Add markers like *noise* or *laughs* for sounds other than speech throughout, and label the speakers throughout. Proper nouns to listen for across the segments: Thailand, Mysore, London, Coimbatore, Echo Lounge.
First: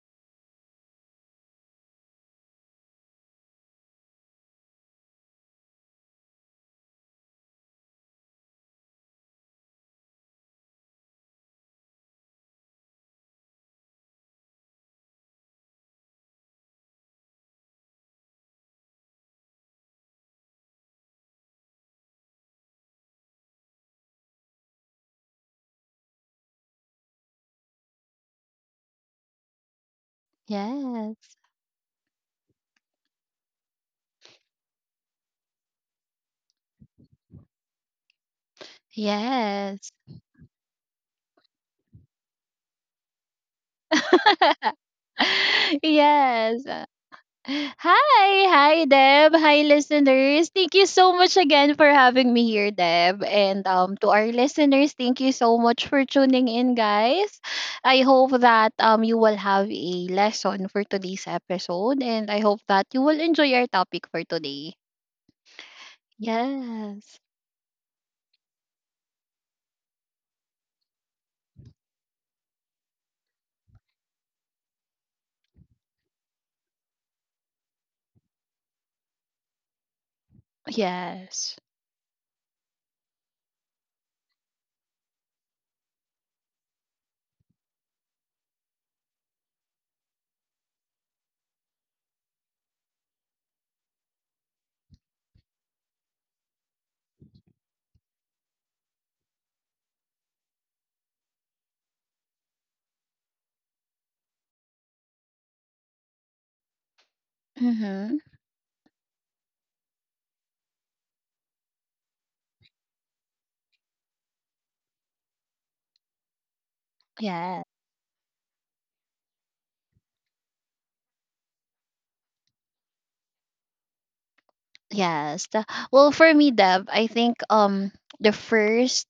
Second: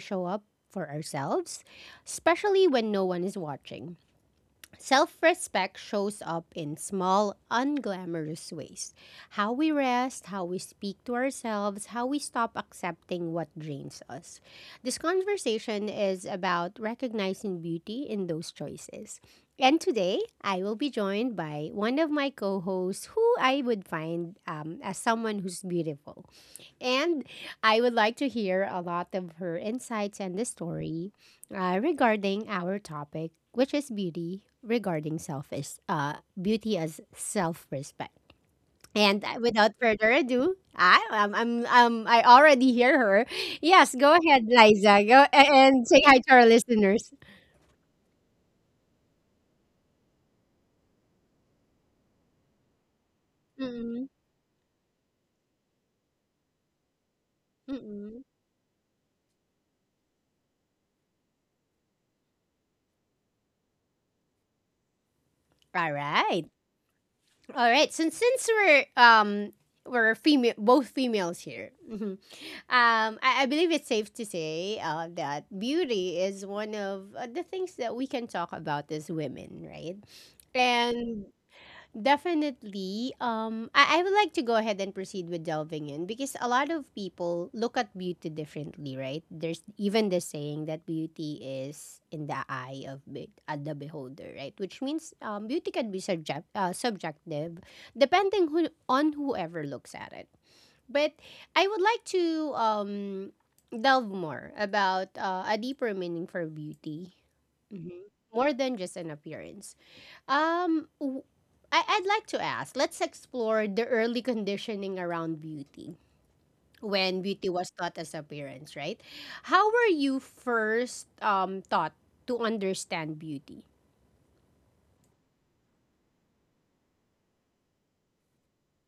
Speaker 1: show up for ourselves, especially when no one is watching. Self respect shows up in small, unglamorous ways. How we rest, how we speak to ourselves, how we stop accepting what drains us. This conversation is about recognizing beauty in those choices. And today, I will be joined by one of my co hosts who I would find as someone who's beautiful. And I would like to hear a lot of her insights and the story
Speaker 2: Yes.
Speaker 1: regarding our topic, which is beauty regarding self is beauty as self respect. And without
Speaker 2: Yes.
Speaker 1: further ado, I already hear her. Yes, go ahead,
Speaker 2: *laughs*
Speaker 1: Liza. And say hi to our
Speaker 2: Yes.
Speaker 1: listeners.
Speaker 2: Hi Deb. Hi listeners. Thank you so much again for having me here, Deb. And
Speaker 1: Mm-mm,
Speaker 2: to our listeners, thank you so much for tuning in, guys. I
Speaker 1: mm-mm.
Speaker 2: hope that you will have a lesson for today's episode, and I hope that you will enjoy our topic for today.
Speaker 1: All right.
Speaker 2: Yes.
Speaker 1: All right. So since we're female, both females here. *laughs* Mhm. I believe it's safe to say that beauty is one of the things that we can talk about as women, right? And
Speaker 2: Yes.
Speaker 1: definitely. I would like to go ahead and proceed with delving in because a lot of people look at beauty differently, right? There's even the saying that beauty is in the eye of be- the beholder, right? Which means beauty can be subjective, depending who on whoever looks at it. But I would like to delve more about a deeper meaning for beauty,
Speaker 2: Mhm.
Speaker 1: Mhm, more than just an appearance. Um, w- I'd like to ask. Let's explore the early conditioning around beauty when beauty
Speaker 2: Yes.
Speaker 1: was taught as appearance, right? How were you first taught to understand beauty?
Speaker 2: Yes. Well, for me, Deb, I think the first,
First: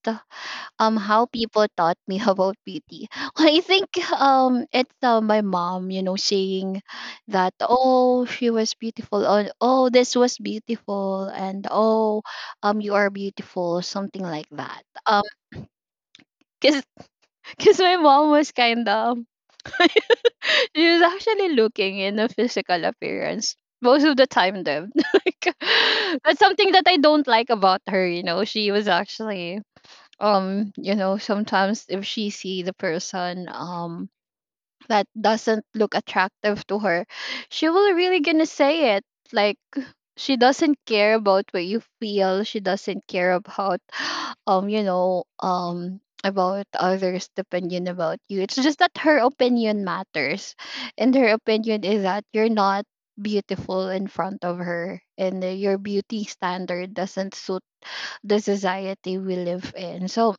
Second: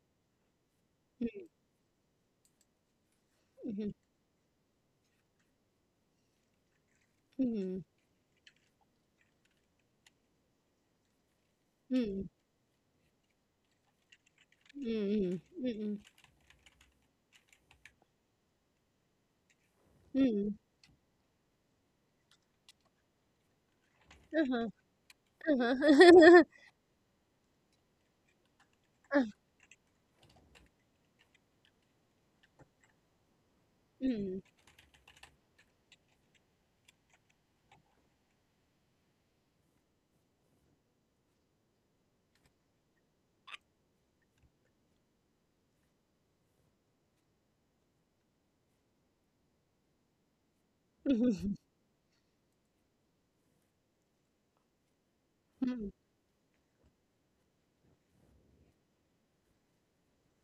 Speaker 2: how people taught me *laughs* about beauty. Well, I
Speaker 1: Mm-hmm.
Speaker 2: think it's my mom, you know, saying that,
Speaker 1: Hmm,
Speaker 2: oh, she was beautiful, or oh, this was beautiful, and oh,
Speaker 1: hmm,
Speaker 2: you are beautiful, something like that.
Speaker 1: hmm, hmm,
Speaker 2: Cause *laughs* cause my mom was kinda,
Speaker 1: hmm,
Speaker 2: *laughs* she's actually looking in a physical appearance most of the time
Speaker 1: Uh-huh.
Speaker 2: though. *laughs* Like, that's
Speaker 1: Uh-huh.
Speaker 2: something that I don't like about her, you know. She was
Speaker 1: *laughs*
Speaker 2: actually, you know, sometimes if she see the person
Speaker 1: Mm-hmm.
Speaker 2: that doesn't look attractive to her, she will really gonna say it. Like, she doesn't care about what you feel. She doesn't care about, you know, about others' opinion about you. It's just that her opinion matters, and her
Speaker 1: Mm-hmm.
Speaker 2: opinion is that you're not beautiful in front of her, and your beauty standard doesn't suit the society we live in. So,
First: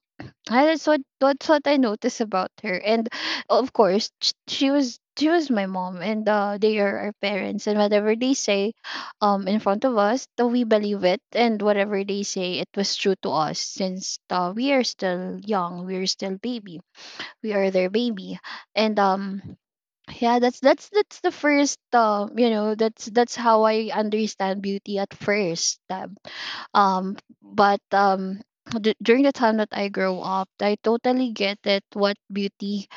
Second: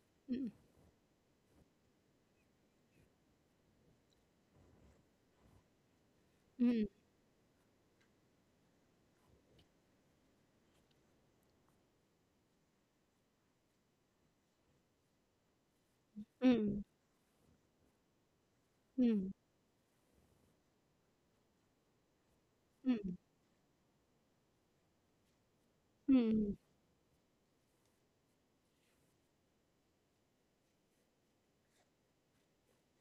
Speaker 2: that's what I noticed about her, and of course she was my mom, and they
Speaker 1: Mm-hmm. hmm,
Speaker 2: are our parents, and whatever they say, in front of us, though we believe it, and whatever they say, it was true to us since we are still young, we are still
Speaker 1: hmm,
Speaker 2: baby, we are their baby, and
Speaker 1: hmm,
Speaker 2: Yeah, that's the first, you know, that's how I understand beauty at first. But during the time that I grow up, I totally get it what beauty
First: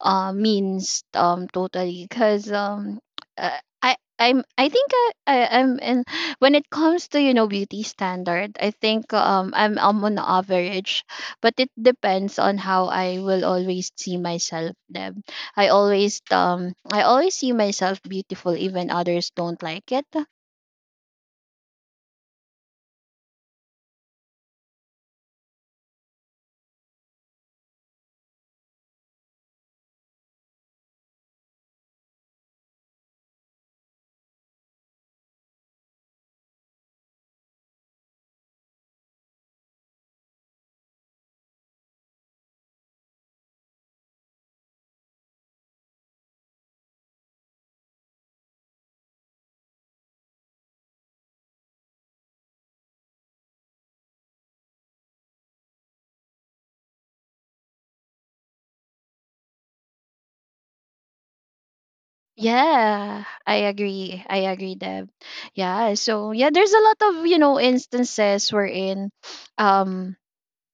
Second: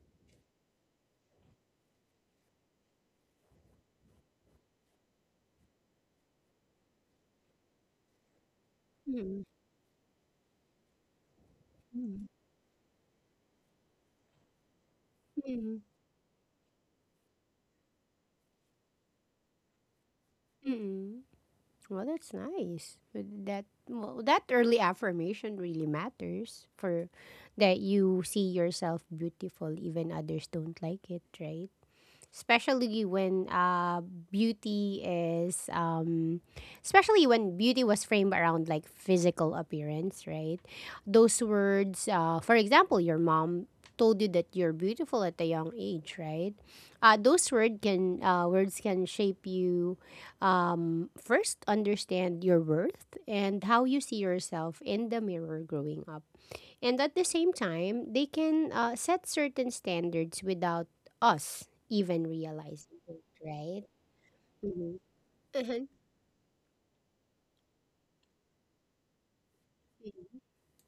Speaker 2: means, totally, because I I'm I think I I'm in, when it comes to, you know, beauty standard. I think
Speaker 1: hmm,
Speaker 2: I'm on average, but it depends on how I will always see myself. Them I
Speaker 1: hmm,
Speaker 2: always, I always see myself beautiful, even others don't like it.
Speaker 1: hmm. Well, that's nice. That early affirmation really matters for that you see yourself beautiful even others don't like it, right? Especially when beauty is especially when beauty was framed around like physical appearance, right? Those words for example, your mom told you that you're beautiful at a young age, right? Those word can Words can shape you, first understand your worth and how you see yourself in the mirror growing up, and at the same time, they can set certain standards without us even realizing it,
Speaker 2: Yeah, I
Speaker 1: right?
Speaker 2: agree. I agree,
Speaker 1: Mm-hmm.
Speaker 2: Deb.
Speaker 1: Uh-huh.
Speaker 2: Yeah, so yeah, there's a lot of, you know, instances wherein, um
Speaker 1: Mm-hmm.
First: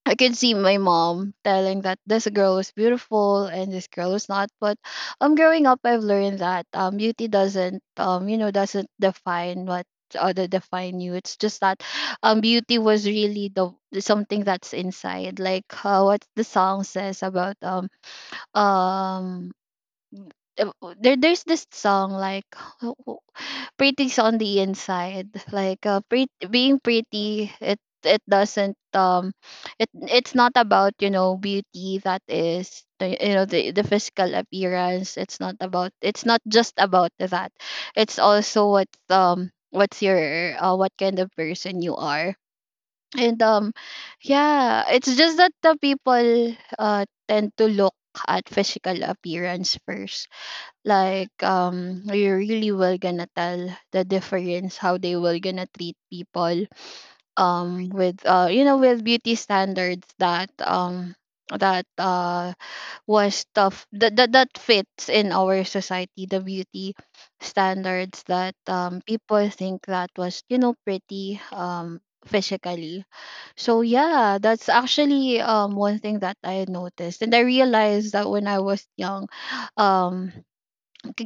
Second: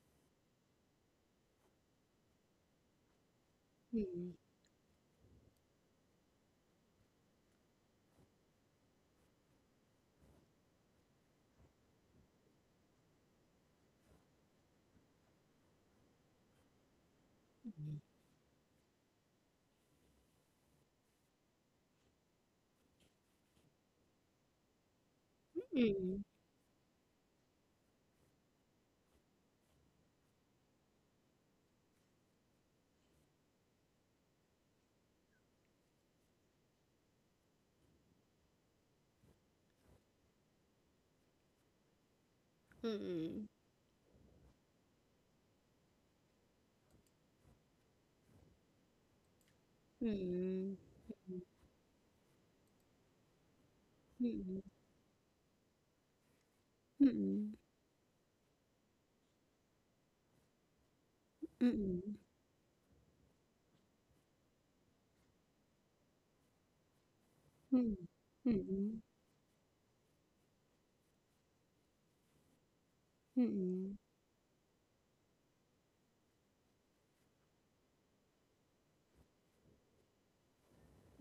Speaker 2: I could see my mom telling that this girl was beautiful and this girl was not. But growing up, I've learned that beauty doesn't, you know, doesn't define what other define you. It's just that beauty was really the something that's inside. Like, what the song says about,
Speaker 1: Mm-hmm.
Speaker 2: um there's this song like, w- w- pretty's on the inside. Like, being pretty, it doesn't, it's not about, you know, beauty, that is you know, the physical appearance. It's not about it's not just about that, it's also what, what's your, what kind of person you are. And
Speaker 1: Mm-hmm.
Speaker 2: yeah, it's just that the people tend to look at physical appearance first.
Speaker 1: Mm-hmm.
Speaker 2: Like, you really will gonna tell the difference how they will gonna treat people,
Speaker 1: Mm-hmm. Mm-hmm.
Speaker 2: with, you know, with beauty standards that, that
Speaker 1: Mm-hmm.
Speaker 2: uh was tough, that fits in our society, the beauty
Speaker 1: Mm-hmm. Mm-hmm. Mm-hmm.
Speaker 2: standards that,
Speaker 1: Mm-hmm. Mm-hmm.
Speaker 2: people think that was, you know, pretty, physically. So
Speaker 1: Mm-hmm.
Speaker 2: yeah, that's actually one thing that I noticed, and I realized that when I was young, um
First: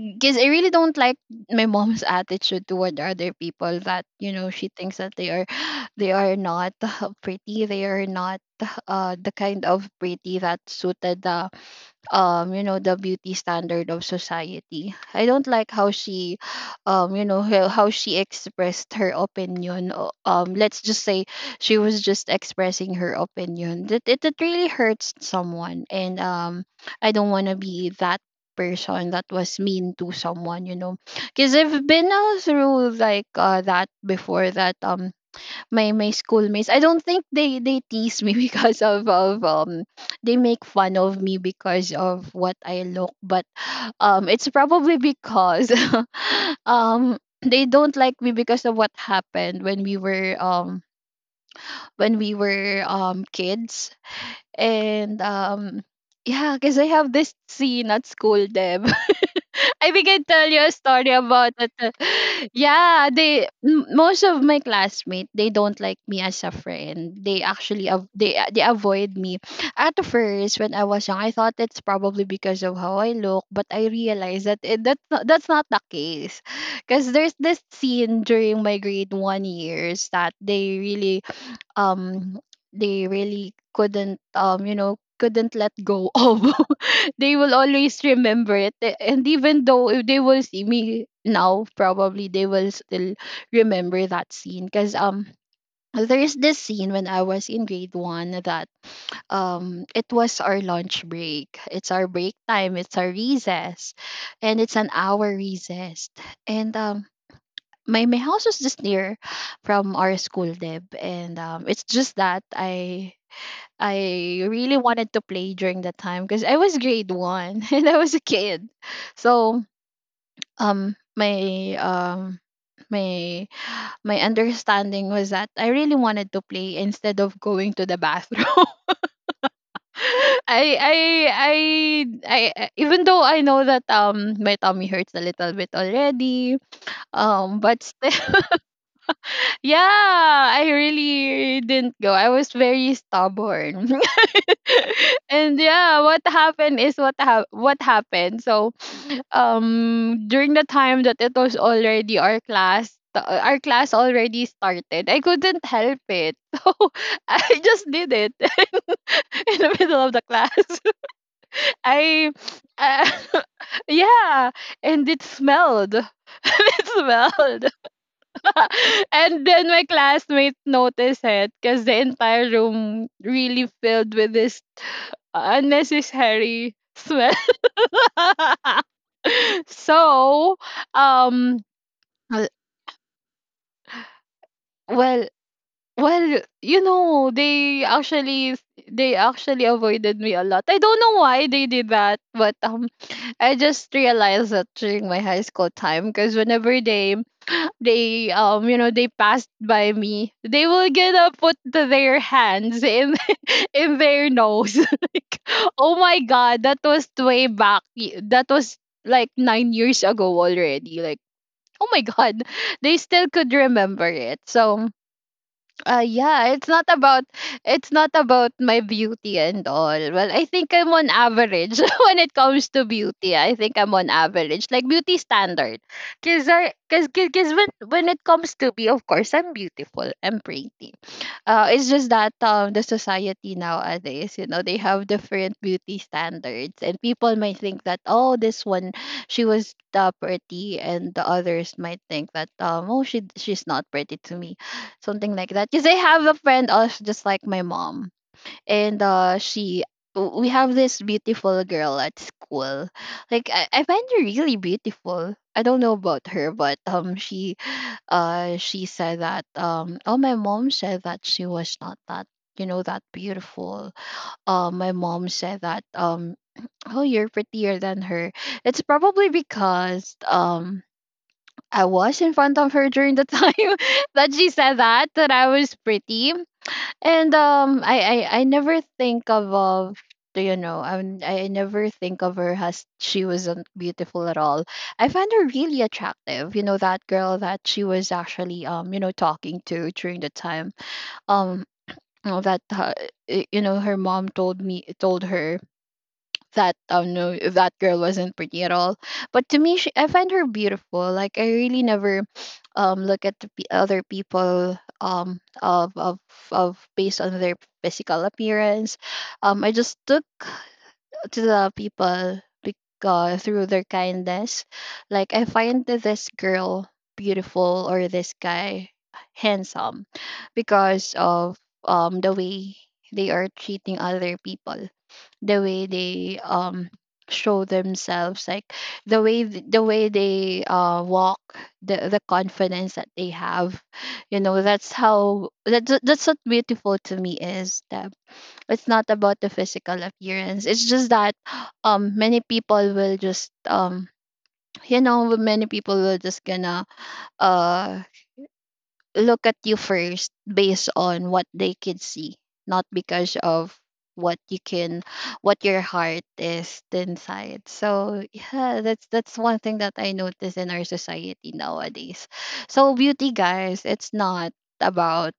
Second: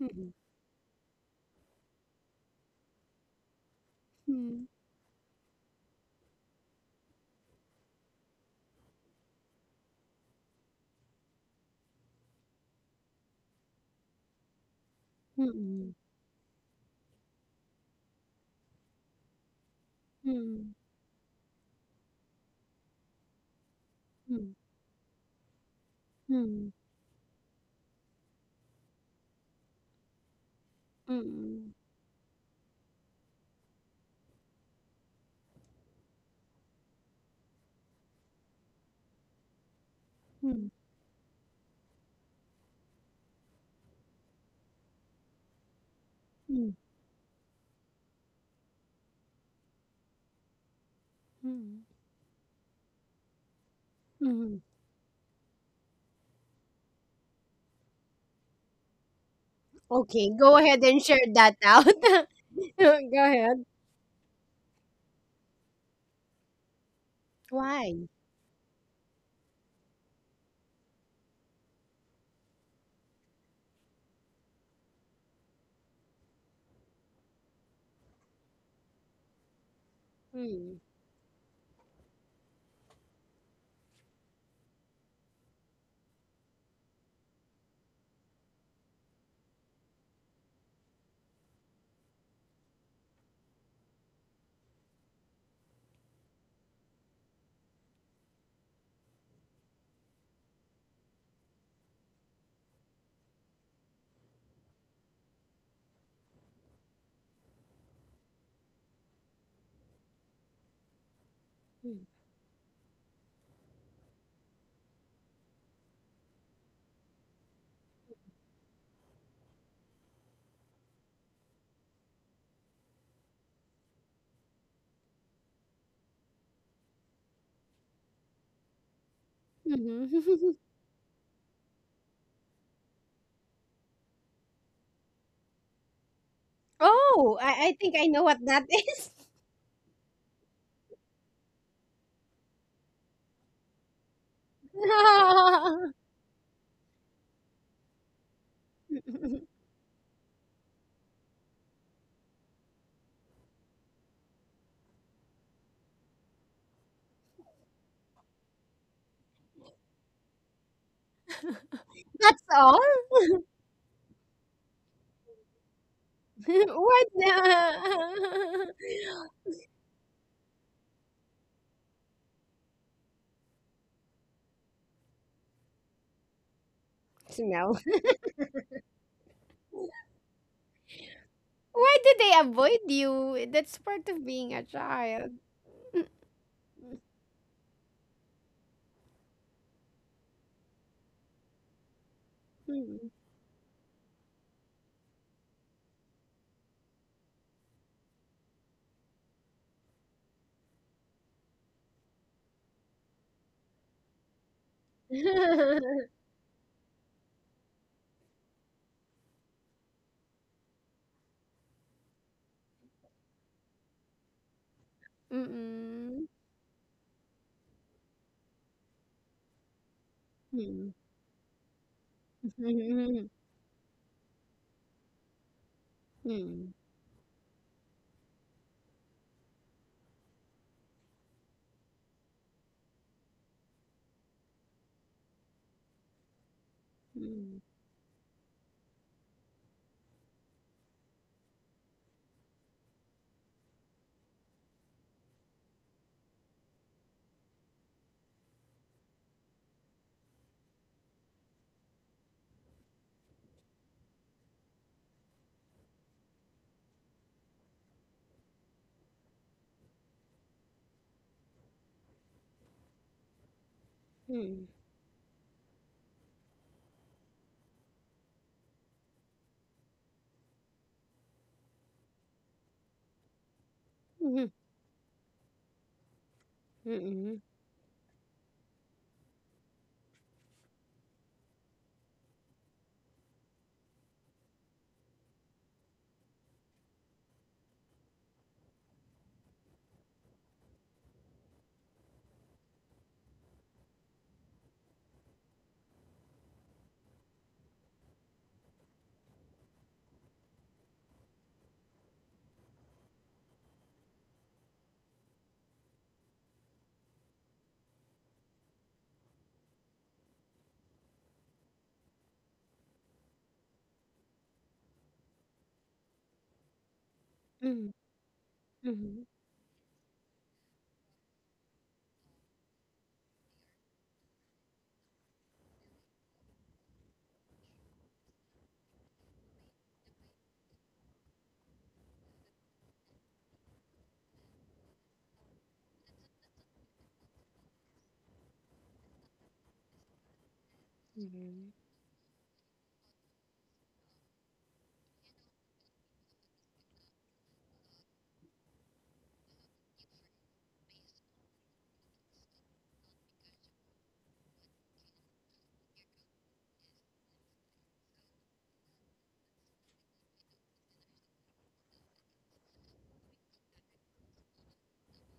Speaker 1: Mm-hmm.
Speaker 2: I really don't like my mom's *laughs* attitude toward other people. That, you know, she thinks that they are *gasps* *sighs* they are not *laughs* pretty, they are not the kind of pretty that suited the, you know, the beauty standard of society. I don't like how she, you know, how she expressed her opinion. Let's just say she was just expressing her opinion that, it really hurts someone, and I don't want to be that person that was mean to someone, you know, because I've been, through like, that before. That, my schoolmates, I don't think they tease me *laughs* because of they make fun of me because of what I look. But it's probably because *laughs*
Speaker 1: Mm-hmm.
Speaker 2: they don't like me because of what happened when we were, when we were kids.
Speaker 1: Mm-hmm.
Speaker 2: And yeah, because I have this scene at school, Deb. *laughs* I think I
Speaker 1: Okay,
Speaker 2: tell
Speaker 1: go
Speaker 2: you a
Speaker 1: ahead and
Speaker 2: story
Speaker 1: share
Speaker 2: about
Speaker 1: that
Speaker 2: it.
Speaker 1: out. *laughs*
Speaker 2: *laughs* Yeah,
Speaker 1: Go ahead.
Speaker 2: most of my classmates, they don't like me as a friend. They actually av-
Speaker 1: Why?
Speaker 2: they avoid me. At first, when I was young, I thought it's probably because of how I look, but I realized that, it, that's not the case. Because there's this scene during my grade one years that they
Speaker 1: Mm,
Speaker 2: really, um they really couldn't, you know, couldn't let go of. *laughs* They will always remember it. And even though if they will see me now, probably they will still remember that scene, because there is this scene when I was in grade one that, it was our lunch break. It's our break time, it's our recess. And it's an hour recess. And my house was just near from our school, Deb. And it's
Speaker 1: mm, mhm.
Speaker 2: just that I really wanted to play during that time, because I was grade one *laughs* and I was a kid. So, um my um my my understanding was that I really wanted to play instead of going to the bathroom. *laughs* I,
Speaker 1: *laughs*
Speaker 2: I Even though I know that, my tummy hurts a little bit already,
Speaker 1: Oh, I
Speaker 2: but
Speaker 1: think I know what that is.
Speaker 2: yeah, I really didn't go. I was very stubborn. *laughs* And
Speaker 1: *laughs*
Speaker 2: yeah, what happened is what happened. So, during the time that it was already our class, our class already started. I couldn't help it. *laughs* So, I just did it *laughs* in the middle of the class. *laughs* I
Speaker 1: That's all?
Speaker 2: uh,
Speaker 1: *laughs*
Speaker 2: *laughs* yeah, and it smelled. *laughs* It
Speaker 1: What
Speaker 2: smelled.
Speaker 1: the
Speaker 2: *laughs* And then my classmates noticed it because the entire room really filled with this unnecessary
Speaker 1: *laughs*
Speaker 2: smell.
Speaker 1: smell?
Speaker 2: *laughs* So, um,
Speaker 1: Why do they
Speaker 2: uh,
Speaker 1: avoid you? That's part of being a
Speaker 2: well,
Speaker 1: child.
Speaker 2: well, you know, they actually avoided me a lot. I don't know why they did that, but
Speaker 1: Hmm.
Speaker 2: I just realized that during my high school time, because whenever they, you know, they passed by me, they will gonna put their hands in *laughs* in their nose. *laughs* Like, oh
Speaker 1: *laughs*
Speaker 2: my god, that was way back. That was like 9 years ago already. Like, oh my god, they still could remember it. So, yeah, it's not about my beauty and all. Well, I think I'm
Speaker 1: Mm.
Speaker 2: on average *laughs* when it comes to
Speaker 1: Mm.
Speaker 2: beauty. I think I'm on average, like, beauty standard. because
Speaker 1: Hmm.
Speaker 2: I, because because when it comes to me, of course I'm beautiful, I'm pretty. It's just that, the society nowadays, you know, they have different beauty standards, and people
Speaker 1: Hmm.
Speaker 2: might think that, oh, this one, she was pretty, and the others might think that, oh, she's not pretty to me, something like that. Because I have a friend also just like my mom, and we have this beautiful girl at school. Like, I find her really beautiful. I don't know about her, but she said that, oh, my mom said that she was not that, you know, that beautiful. My mom said that, oh, you're prettier than her. It's probably because, I was in front of her during the time *laughs* that
Speaker 1: Hmm.
Speaker 2: she said that that I was pretty. And I never think of, you know, I never think of her as she wasn't beautiful at all. I found her really attractive. You know that girl that she was actually talking to during the time um you know, that uh, you know, her mom told me told her that no, that girl wasn't pretty at all. But to me, I find her beautiful. Like I really never *sniffs* look at the other people of based on their physical appearance. I just look to the people through their kindness. Like I find that this girl beautiful or this guy
Speaker 1: Hmm. Hmm. Hmm.
Speaker 2: handsome because of the way they are treating other people, the way they show themselves, like the way the way they walk, the confidence that they have. You know, that's how that's what beautiful to me is. That It's not about the physical appearance. It's just that many people will just many people will just gonna uh look at you first based on what they can see, not because of what you can what your heart is inside. So yeah, that's one thing that I notice in our society nowadays. So beauty, guys, it's not about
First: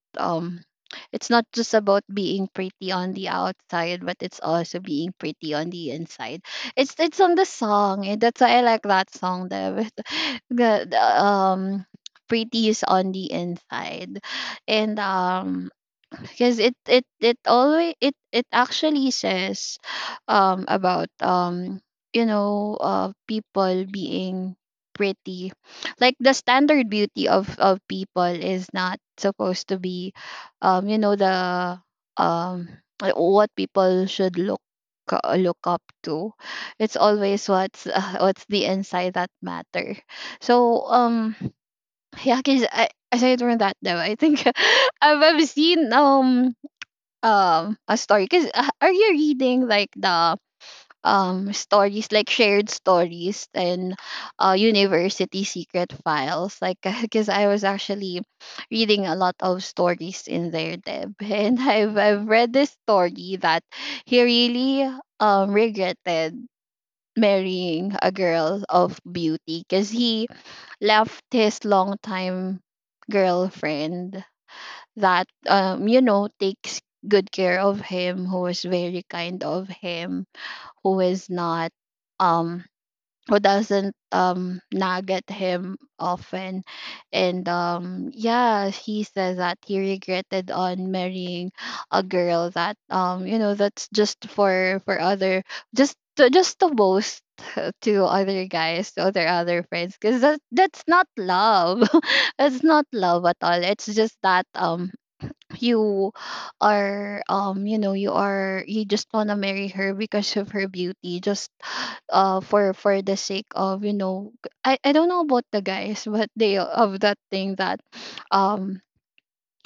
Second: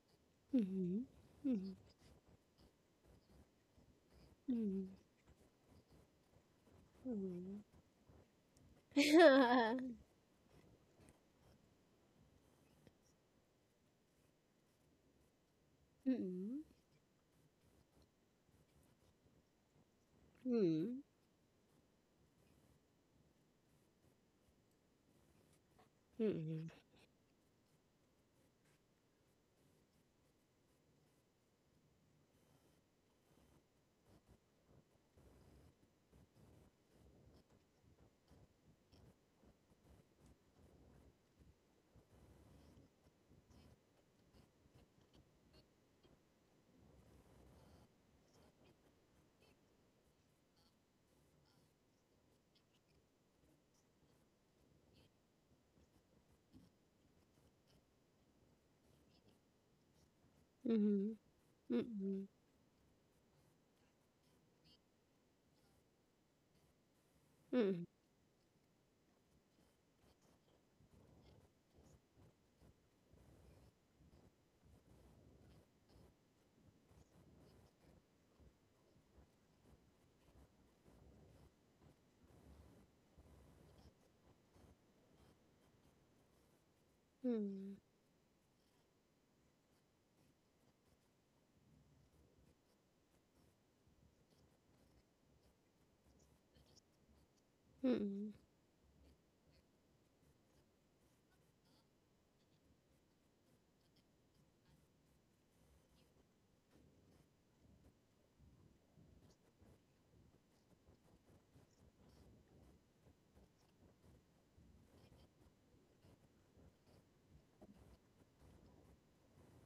Speaker 1: Hmm. Hmm. Mhm. Mhm.
Speaker 2: it's not just about being pretty on the outside, but it's also
Speaker 1: Mhm.
Speaker 2: being pretty on the inside. It's on the
Speaker 1: Mhm.
Speaker 2: song, and that's why I like that song,
Speaker 1: *laughs*
Speaker 2: David. *laughs* The Pretty is on the inside. And *clears throat* Because
Speaker 1: Mm-mm.
Speaker 2: it always it it actually says um
Speaker 1: Mm,
Speaker 2: about um people being pretty, like the
Speaker 1: mm,
Speaker 2: standard beauty of people is not supposed to be you know the um like what people should look up to. It's always what's *laughs* what's the inside that matter. So *laughs* yeah, cause I said learned that though, I think. *laughs* I've seen a story. Cause are you reading like the stories, like shared stories and university secret files? Like, *laughs* cause I was actually reading a lot of stories in there, Deb,
Speaker 1: mhm,
Speaker 2: *laughs* and
Speaker 1: mm,
Speaker 2: I've
Speaker 1: mm,
Speaker 2: read this story that he really regretted
Speaker 1: mm,
Speaker 2: marrying a girl of beauty because he left his longtime girlfriend that takes good care of him, who is very kind of him, who is not um who doesn't nag at him often. And Yeah, he says that he regretted on marrying a girl that that's just for other, just to boast *laughs* to
Speaker 1: mm,
Speaker 2: other guys, to other friends. Because that's not love. *laughs* It's not love at all. It's just that you are you are, you just want to marry her because of her beauty, just for the sake of, you know, I don't know about the guys. *laughs* But they have that thing that um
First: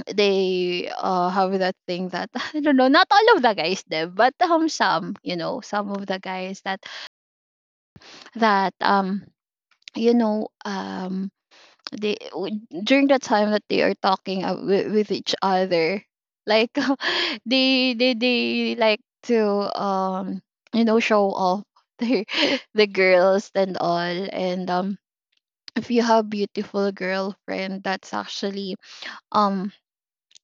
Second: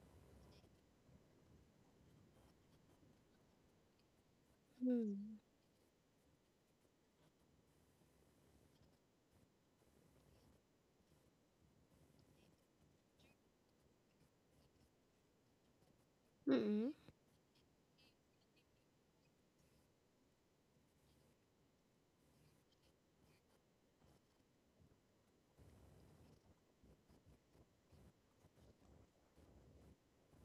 Speaker 2: they have that thing that, *laughs* I don't know, not all of the guys there, but some, you
Speaker 1: mm,
Speaker 2: know, some of the guys that that um you know um they during the time that they are talking with each other, like,
Speaker 1: mm,
Speaker 2: *laughs* they like to um show off *laughs* their the girls and all. And If you have beautiful girlfriend, that's actually um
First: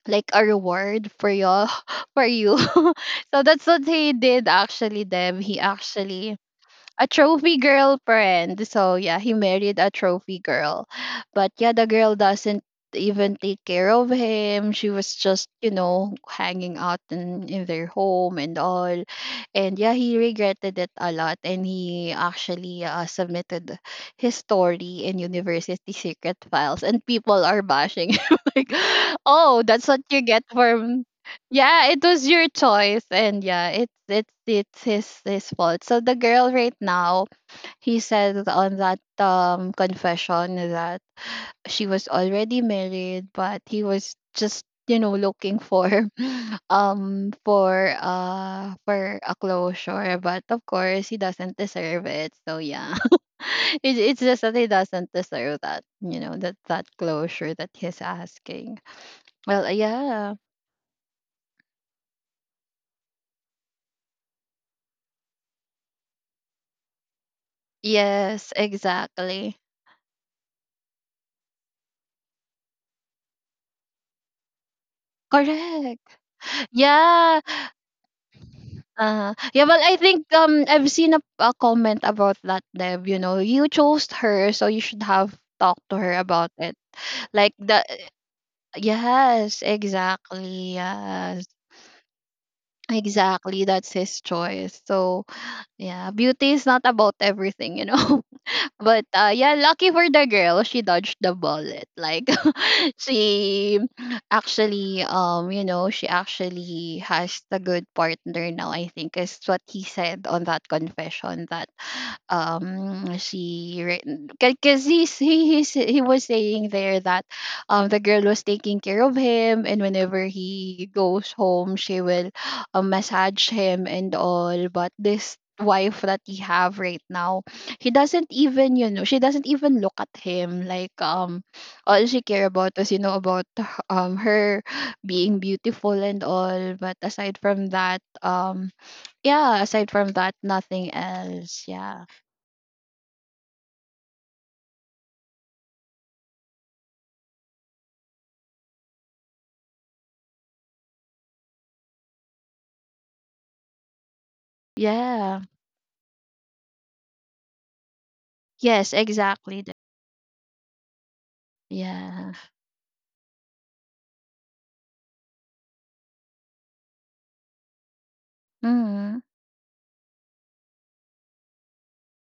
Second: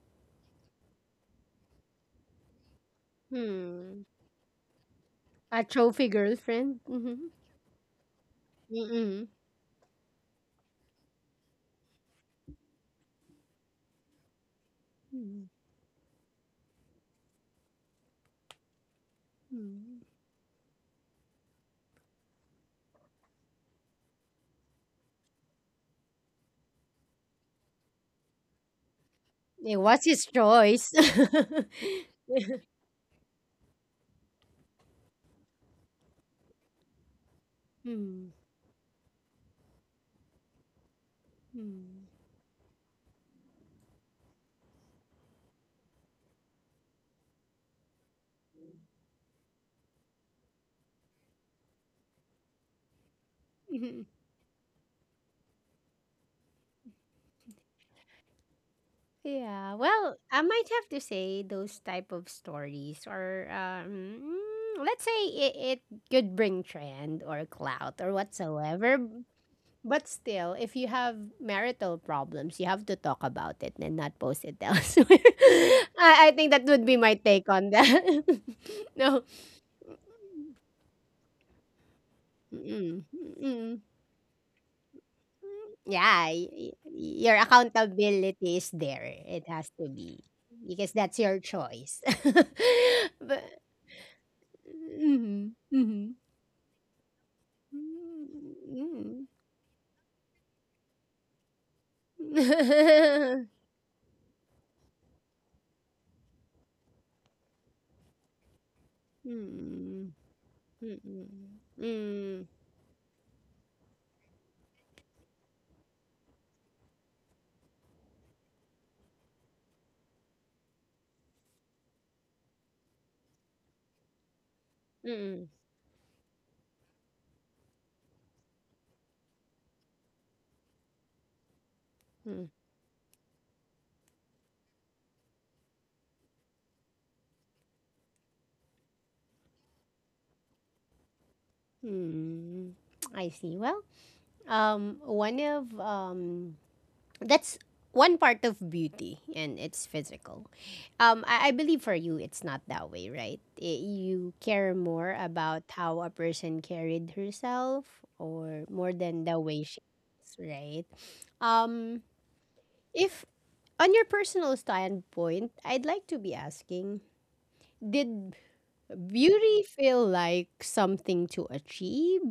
Speaker 2: like a reward for you *laughs* for you. *laughs* So that's what
Speaker 1: mm.
Speaker 2: he did actually, Deb. He
Speaker 1: A trophy
Speaker 2: actually
Speaker 1: girlfriend?
Speaker 2: a
Speaker 1: Mm-hmm.
Speaker 2: trophy girlfriend. So yeah,
Speaker 1: Mm-mm.
Speaker 2: he married a trophy girl. But yeah, the girl doesn't even take care of him. She was
Speaker 1: Mm,
Speaker 2: just, you know, hanging out in their home and all. And yeah,
Speaker 1: mm.
Speaker 2: he regretted it a lot, and he actually submitted his story in University Secret Files, and people are bashing *laughs* him like, "Oh,
Speaker 1: It
Speaker 2: that's what
Speaker 1: was
Speaker 2: you
Speaker 1: his
Speaker 2: get
Speaker 1: choice.
Speaker 2: for"
Speaker 1: *laughs*
Speaker 2: yeah, it was your choice, and yeah, it's his fault. So the girl right now, he
Speaker 1: Mm,
Speaker 2: says on that confession that she
Speaker 1: mm.
Speaker 2: was already married, but he was just, you know, looking for *laughs* for a closure, but of course he doesn't deserve it. So yeah, *laughs*
Speaker 1: Mhm.
Speaker 2: it's just that he doesn't deserve that, you know, that closure that he's asking. Well
Speaker 1: Yeah, well,
Speaker 2: yeah,
Speaker 1: I might have to say those type of stories, or let's say it, it could bring trend or clout or
Speaker 2: yes,
Speaker 1: whatsoever.
Speaker 2: exactly.
Speaker 1: But still, if you have marital problems, you have to talk about it and not post it elsewhere. *laughs*
Speaker 2: Correct.
Speaker 1: I think that would be my
Speaker 2: Yeah.
Speaker 1: take on that. *laughs* No.
Speaker 2: Yeah, well, I think I've seen a comment about that,
Speaker 1: Mm-mm.
Speaker 2: Deb. You know, you
Speaker 1: Mm-mm.
Speaker 2: chose her, so you should have talked to her
Speaker 1: Yeah,
Speaker 2: about it.
Speaker 1: your
Speaker 2: Like the
Speaker 1: accountability is there. It
Speaker 2: yes,
Speaker 1: has to be
Speaker 2: exactly.
Speaker 1: because that's your
Speaker 2: Yes.
Speaker 1: choice. *laughs* But,
Speaker 2: Exactly. That's his choice. So
Speaker 1: mm-hmm, mm-hmm.
Speaker 2: yeah, beauty is not about everything, you know. But
Speaker 1: Mm-mm.
Speaker 2: yeah, lucky for the girl, she dodged the bullet. Like *laughs*
Speaker 1: *laughs*
Speaker 2: she actually, you know, she actually has a good partner now, I think, is what he
Speaker 1: Mm-mm.
Speaker 2: said on that
Speaker 1: Mm-mm.
Speaker 2: confession. That
Speaker 1: Mm-mm.
Speaker 2: she, because he was saying there that the girl was taking care of him, and whenever he goes home, she will massage him and all. But this
Speaker 1: Mm-mm.
Speaker 2: wife that he have right now, he doesn't even, you know, she doesn't even look at him. Like, all she care
Speaker 1: *laughs*
Speaker 2: about was, you know, about her *sighs* being beautiful and all. But aside from that, yeah, aside from that, nothing else. Yeah.
Speaker 1: Hmm. I see. Well, one of that's one part of beauty, and it's physical. I believe for you, it's not that way, right? I- you care more
Speaker 2: Yeah.
Speaker 1: about how a person carried herself, or more
Speaker 2: Yes,
Speaker 1: than the way
Speaker 2: exactly, Deb.
Speaker 1: she is, right? Um,
Speaker 2: Yeah.
Speaker 1: if on your personal standpoint, I'd like to be asking, did
Speaker 2: Hmm.
Speaker 1: beauty feel like something to achieve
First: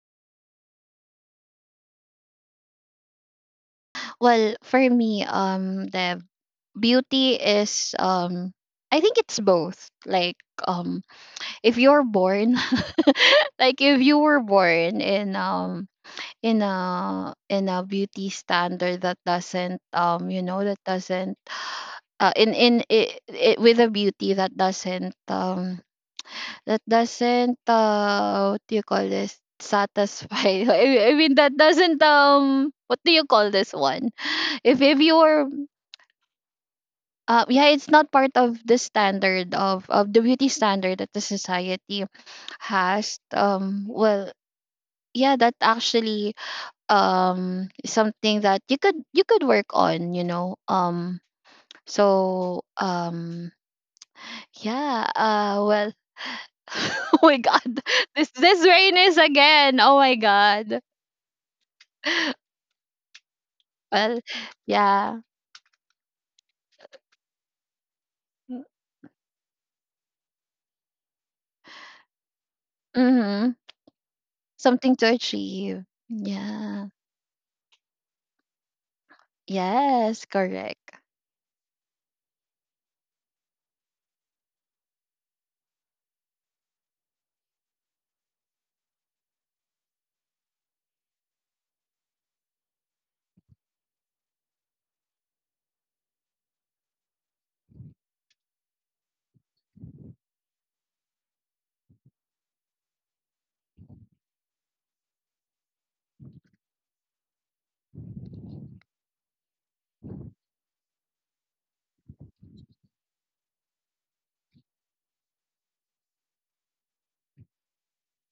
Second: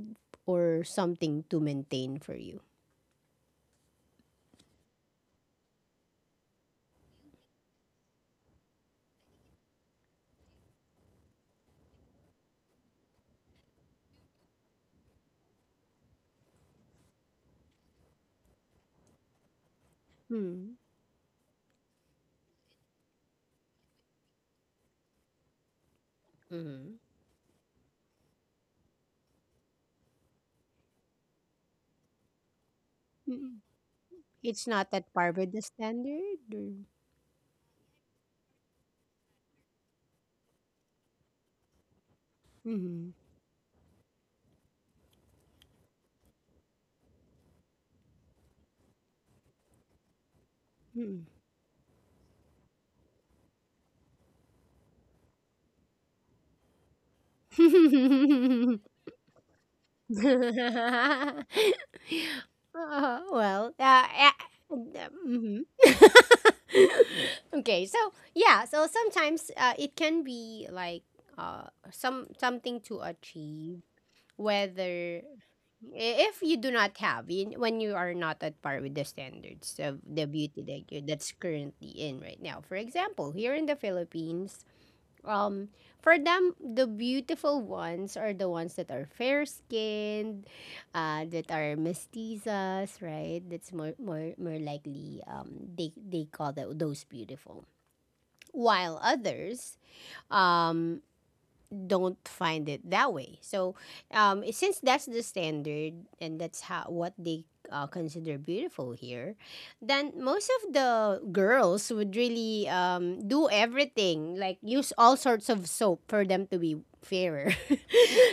Speaker 1: or something to maintain for you?
Speaker 2: Well, for me, Deb, beauty is I think it's both. Like um if you're born *laughs* like if you were born in a beauty standard that doesn't
Speaker 1: Hmm.
Speaker 2: that doesn't in it, it with a beauty that
Speaker 1: Hmm.
Speaker 2: doesn't what do you call this, satisfy. *laughs* I mean, that doesn't what do you call
Speaker 1: Mm.
Speaker 2: this one, *laughs*
Speaker 1: It's not
Speaker 2: if
Speaker 1: at
Speaker 2: you
Speaker 1: par
Speaker 2: were
Speaker 1: with the standard. Or...
Speaker 2: yeah, it's not part of the standard of the beauty standard that the society
Speaker 1: Mm-hmm.
Speaker 2: has. Well, yeah, that actually something that you could work on, you know. So um yeah. Well, *laughs* oh my god, *laughs* this
Speaker 1: Mm-hmm.
Speaker 2: rain is again, oh
Speaker 1: *laughs*
Speaker 2: my god.
Speaker 1: Well,
Speaker 2: Well, yeah.
Speaker 1: mm-hmm. *laughs* Okay, so yeah, so sometimes it can be like something to
Speaker 2: Mm-hmm.
Speaker 1: achieve,
Speaker 2: Something to
Speaker 1: whether
Speaker 2: achieve,
Speaker 1: if you do
Speaker 2: yeah.
Speaker 1: not have in when you are not at par with the standards of
Speaker 2: Yes,
Speaker 1: the beauty that
Speaker 2: correct.
Speaker 1: you, that's currently in right now, for example here in the Philippines, um for them the beautiful ones are the ones that are fair skinned, that are mestizas, right? That's more likely, they call those beautiful, while others um don't find it that way. So, since that's the standard and that's how what they consider beautiful here, then most of the girls would really do everything, like use all sorts of soap for them to be fairer, *laughs*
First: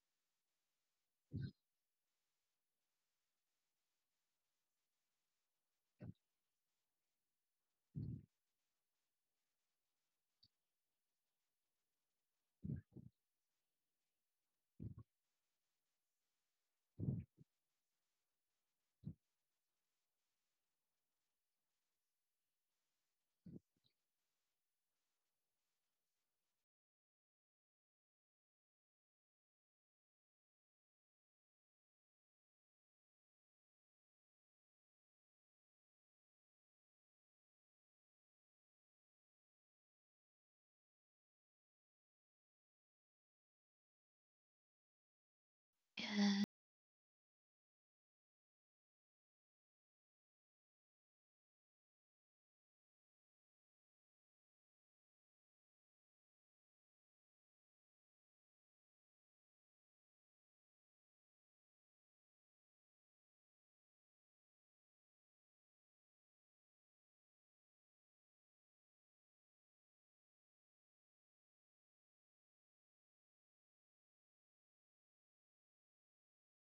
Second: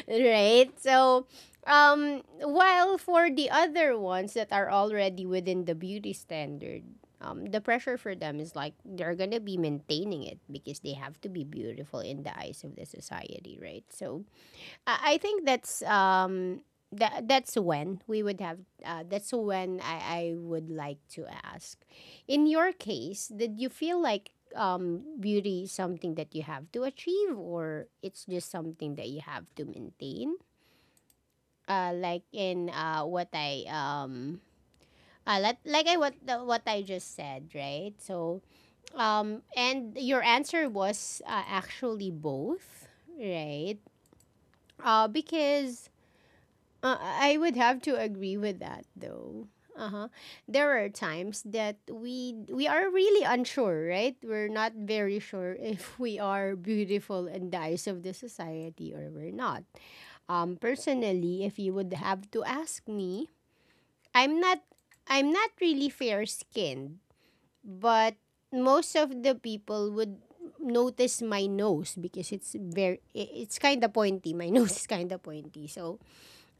Speaker 1: right? So, while for the other ones that are already within the beauty standard, the pressure for them is like they're gonna be maintaining it because they have to be beautiful in the eyes of the society, right? So I think that's when we would have that's when I would like to ask. In your case, did you feel like beauty is something that you have to achieve or it's just something that you have to maintain? Like in what I like I what the, what I just said, right? So and your answer was actually both, right? Because I would have to agree with that, though. Uh huh. There are times that we are really unsure, right? We're not very sure *laughs* if we are beautiful in the eyes of the society or we're not. Personally, if you would have to ask me, I'm not I'm not really fair skinned, but most of the people would notice my nose because it's kind of pointy, my *laughs* nose is kind of pointy, so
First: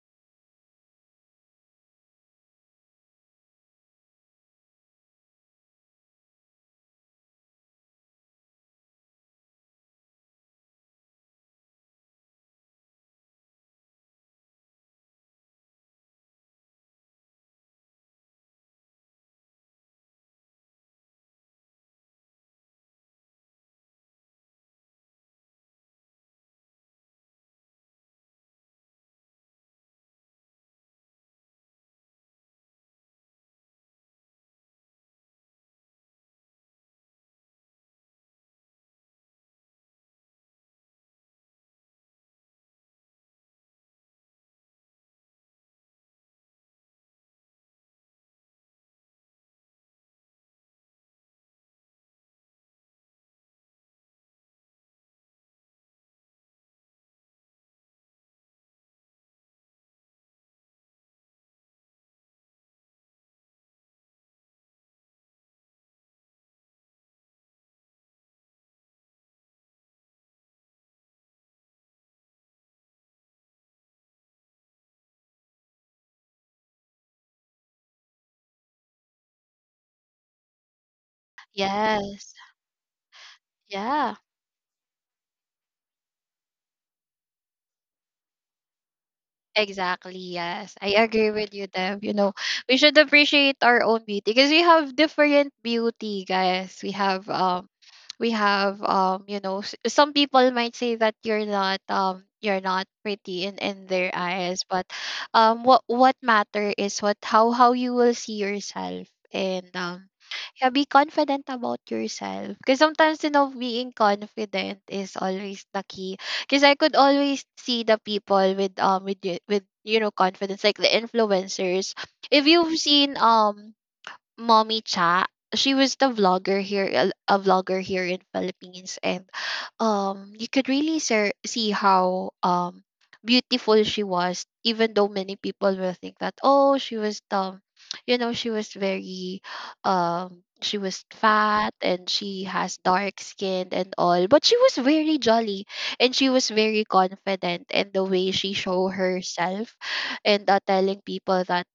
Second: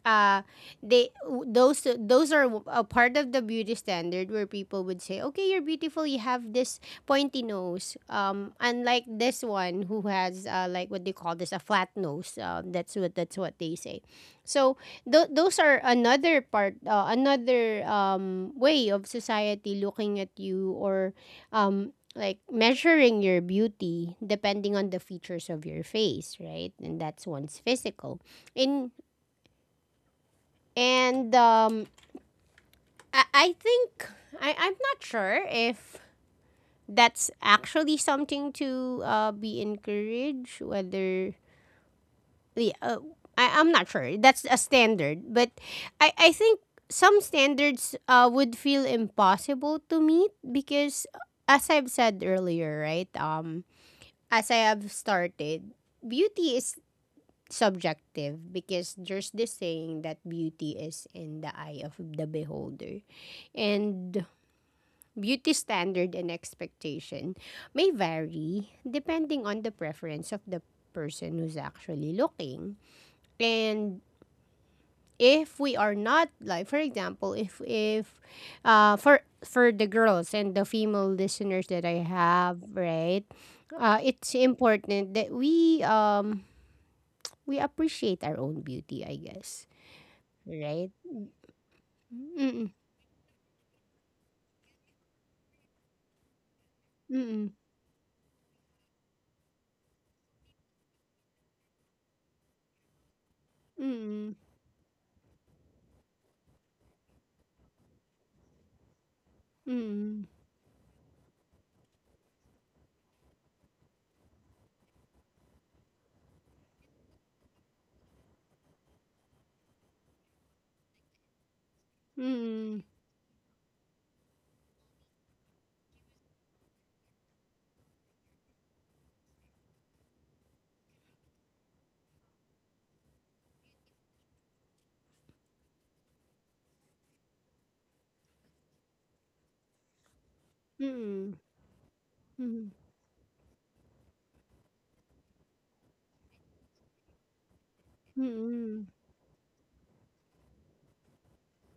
Speaker 1: uh they those are a part of the beauty standard where people would say okay you're beautiful, you have this pointy nose, unlike this one who has like what they call this, a flat nose, that's what they say. So those are another part, another way of society looking at you or like measuring your beauty depending on the features of your face, right? And that's one's physical in, and I think I'm not sure if that's actually something to be encouraged. Whether yeah, I'm not sure. That's a standard, but I think some standards would feel impossible to meet because, as I've said earlier, right? As I have started, beauty is subjective because there's this saying that beauty is in the eye of the beholder. And beauty standard and expectation may vary depending on the preference of the person who's actually looking. And if we are not like for example if for for the girls and the female listeners that I
Speaker 2: Yes.
Speaker 1: have, right?
Speaker 2: Yeah.
Speaker 1: It's important that we appreciate our own beauty, I guess.
Speaker 2: Exactly, yes.
Speaker 1: Right?
Speaker 2: I agree with you, Deb. You know,
Speaker 1: Mm,
Speaker 2: we should appreciate our own beauty, because we have different beauty, guys. We have
Speaker 1: mm,
Speaker 2: you know, some people might say that you're not pretty in their
Speaker 1: mm,
Speaker 2: eyes, but what matter is what how you will see yourself.
Speaker 1: mm,
Speaker 2: And
Speaker 1: mm,
Speaker 2: Yeah, be confident about yourself, because sometimes, you know, being confident is always the key, because I could always see the people with you know, confidence, like the influencers. If you've
Speaker 1: mm,
Speaker 2: seen Mommy Cha. She was the vlogger here, a vlogger here in Philippines, and you could really see how beautiful she was. Even though many people will think that oh, she was you know, she was very she was
Speaker 1: mm,
Speaker 2: fat and she
Speaker 1: mm,
Speaker 2: has dark skin and all, but she was very jolly, and she was very confident, and the way she show herself, and telling people that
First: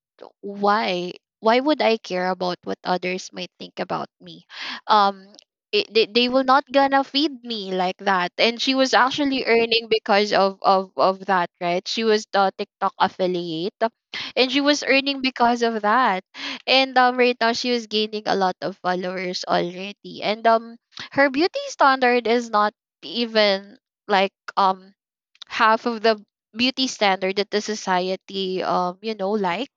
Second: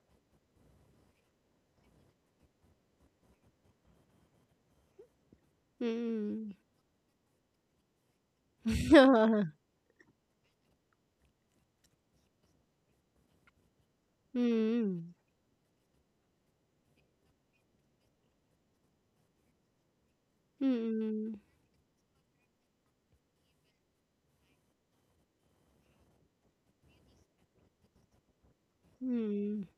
Speaker 2: why why would I care about what others might think about me? Um, they, will
Speaker 1: mm.
Speaker 2: not gonna feed me like that. And she was actually earning because of of that, right? She was the TikTok affiliate, and she was
Speaker 1: Mm,
Speaker 2: earning because of that. And right now she was gaining a lot of followers already. And her
Speaker 1: mm,
Speaker 2: beauty standard is not even like half of the beauty standard that the society, you know, like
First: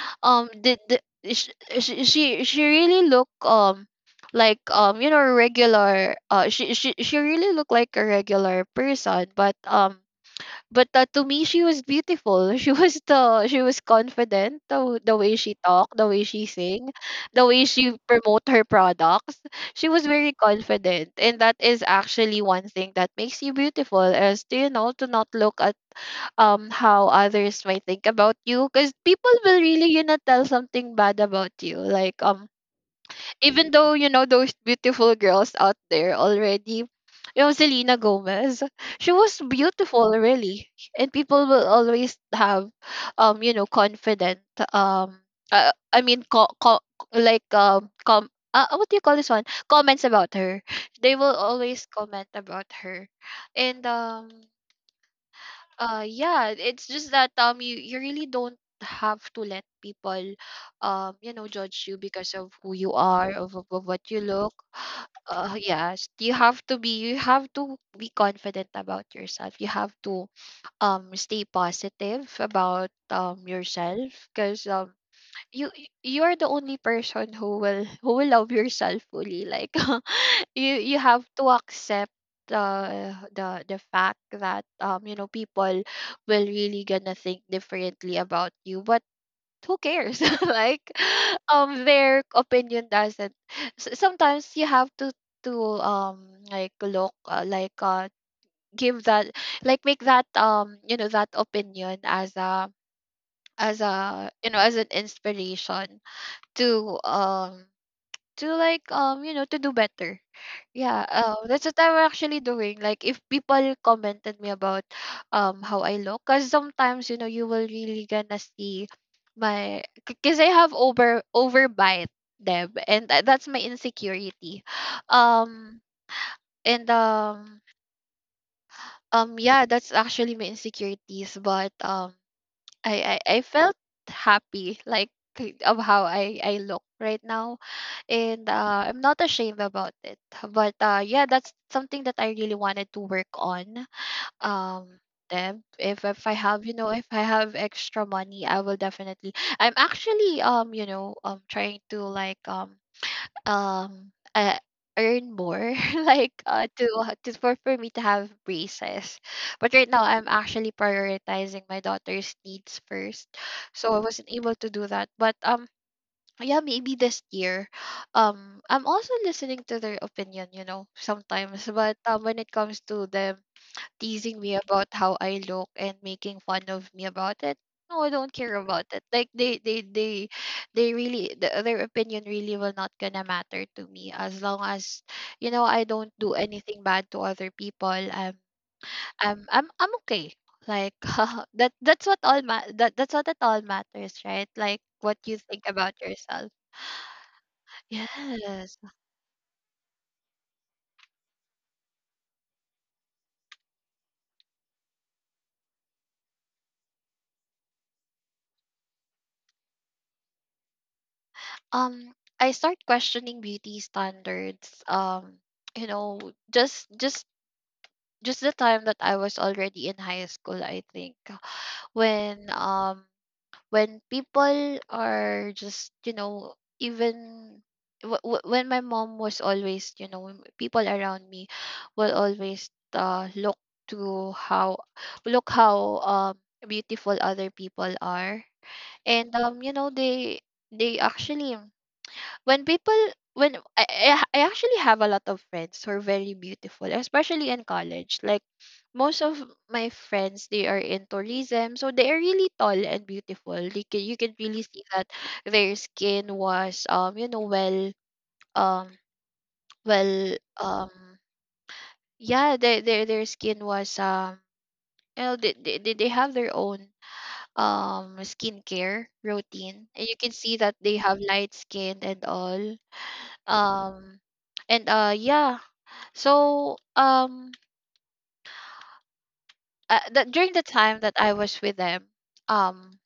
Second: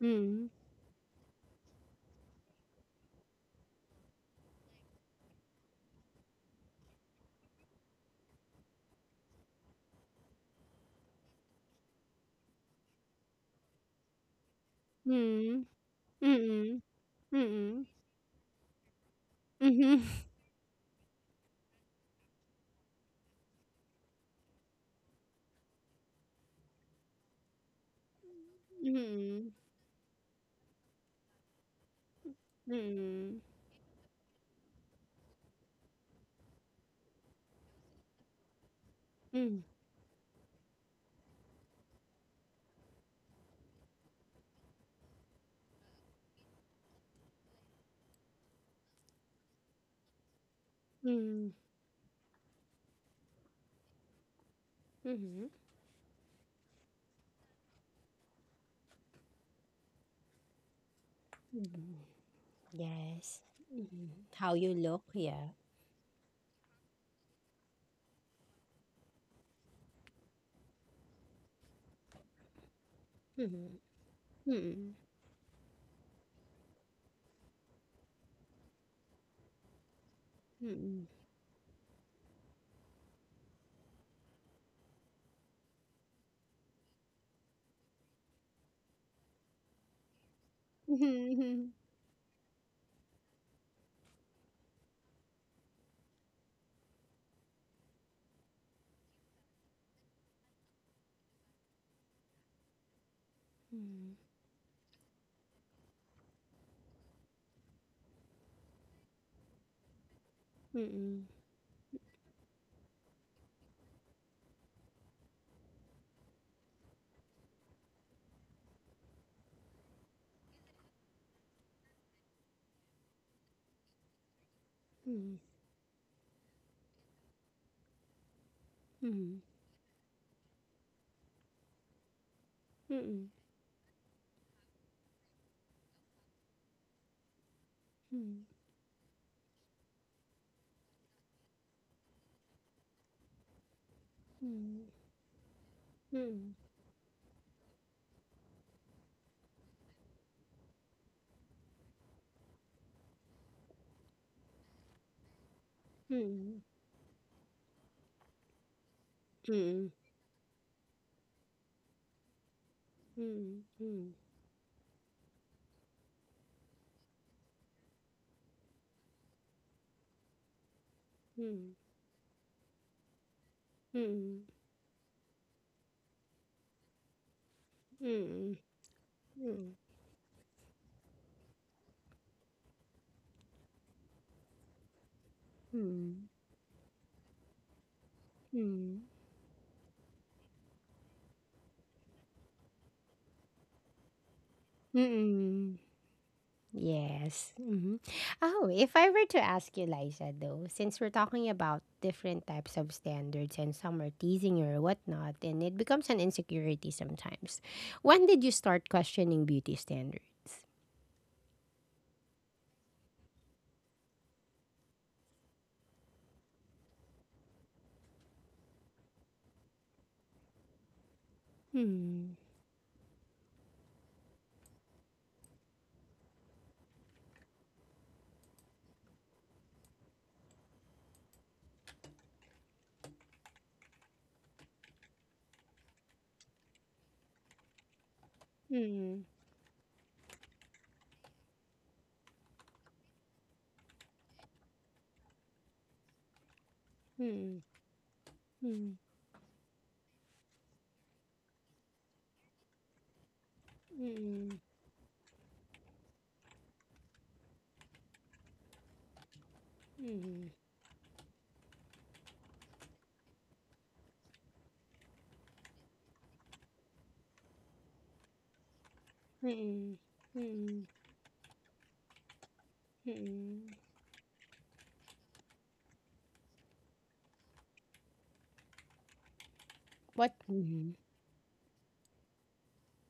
Speaker 1: mm,
Speaker 2: the she really look like you know, regular. She really looked like a regular person, but to me, she was beautiful. *laughs* She was the, she was confident, the way she talked, the way
Speaker 1: mm,
Speaker 2: she
Speaker 1: mm,
Speaker 2: sing,
Speaker 1: mm,
Speaker 2: the way
Speaker 1: mm,
Speaker 2: she promote her products. She was
Speaker 1: *laughs*
Speaker 2: very confident, and that is actually one thing that makes you beautiful, is to, you know, to not look at how others might think about you, because people
Speaker 1: mhm,
Speaker 2: will really, you know, tell something bad about you, like,
Speaker 1: mm, mm,
Speaker 2: even though, you know, those beautiful girls out there already, you know, Selena Gomez, she was beautiful, really, and people will always have you know, confident, um I mean co- co- like com what do you call this one, comments about her.
Speaker 1: mm,
Speaker 2: They will
Speaker 1: mm,
Speaker 2: always comment about her. And
Speaker 1: mhm,
Speaker 2: Yeah, it's just that you, you really don't have to let people you know, judge
Speaker 1: mhm.
Speaker 2: you because of who you are,
Speaker 1: Yes.
Speaker 2: of what
Speaker 1: Mhm.
Speaker 2: you look.
Speaker 1: How you look, yeah.
Speaker 2: Yes, you have to be, you have to be confident about yourself. You have to stay positive about
Speaker 1: Mhm,
Speaker 2: yourself, because
Speaker 1: mhm,
Speaker 2: you you're the only person who will love yourself fully, like *laughs* you
Speaker 1: mhm,
Speaker 2: have to accept the the fact that you know, people will really gonna think differently about you, but who cares? *laughs* Like
Speaker 1: mhm,
Speaker 2: their opinion doesn't, sometimes you have to like look like give that, like make that you know, that opinion as a, as
Speaker 1: mhm,
Speaker 2: a you know, as an inspiration to, um to like, you know, to do better. Yeah,
Speaker 1: mhm,
Speaker 2: that's what I'm actually doing. Like, if people commented me about, how I look, because sometimes, you know, you will really gonna see my, because I have overbite, Deb, and that's my insecurity.
Speaker 1: mhm, mhm,
Speaker 2: Um, and
Speaker 1: mhm,
Speaker 2: yeah, that's actually my insecurities. But
Speaker 1: mhm,
Speaker 2: I felt happy, like of how I look right now,
Speaker 1: mhm.
Speaker 2: and I'm not ashamed about it. But yeah, that's something that I really wanted to work on.
Speaker 1: Hmm.
Speaker 2: Um, Deb, if I
Speaker 1: Hmm.
Speaker 2: have if I have extra money, I will definitely. I'm actually trying to like um uh, earn more *laughs* like
Speaker 1: Hmm.
Speaker 2: to for me to have braces, but
Speaker 1: Hmm.
Speaker 2: right now I'm actually prioritizing my daughter's needs first, so I
Speaker 1: Hmm.
Speaker 2: wasn't able to do that. But yeah, maybe this year. I'm also listening to their opinion, you know, sometimes.
Speaker 1: Hmm.
Speaker 2: But when it comes to them
Speaker 1: Hmm. Hmm.
Speaker 2: teasing me about how I look and making fun of me about it, no, I don't
Speaker 1: Hmm.
Speaker 2: care about it. Like they,
Speaker 1: Hmm.
Speaker 2: they, they, they really, their opinion really will not gonna matter to me as long as, you know, I don't
Speaker 1: Hmm.
Speaker 2: do anything bad to other people. I'm,
Speaker 1: Hmm.
Speaker 2: I'm, I'm, I'm okay. Like *laughs* that's what it all matters, right? Like what you think
Speaker 1: Hmm.
Speaker 2: about yourself.
Speaker 1: Yes. Hmm. Oh,
Speaker 2: Yes.
Speaker 1: if I were to ask you, Liza, though, since we're talking about different types of standards and some are teasing or whatnot, and it becomes an insecurity sometimes, when did you start questioning beauty standards?
Speaker 2: Um, I start questioning beauty standards. You know, just just just the time that I was already in high school, I think,
Speaker 1: Hmm.
Speaker 2: when um when people are just, you know, even when my mom was always, you know, when people around me will always look to how look how beautiful other people are.
Speaker 1: Hmm.
Speaker 2: And they actually when people when I actually have a lot of friends who are very beautiful, especially
Speaker 1: Hmm.
Speaker 2: in college. Like
Speaker 1: Hmm.
Speaker 2: most of my friends, they are in tourism, so they are really tall and beautiful. You can
Speaker 1: Hmm.
Speaker 2: really see that their skin was um well
Speaker 1: Hmm.
Speaker 2: um yeah, their skin was, they have their own skincare routine,
Speaker 1: Hmm.
Speaker 2: and you can see that
Speaker 1: Hmm.
Speaker 2: they have light skin and all.
Speaker 1: Mm-mm.
Speaker 2: Um and so um
Speaker 1: What?
Speaker 2: that during the
Speaker 1: Mm-hmm.
Speaker 2: time that I was with them, um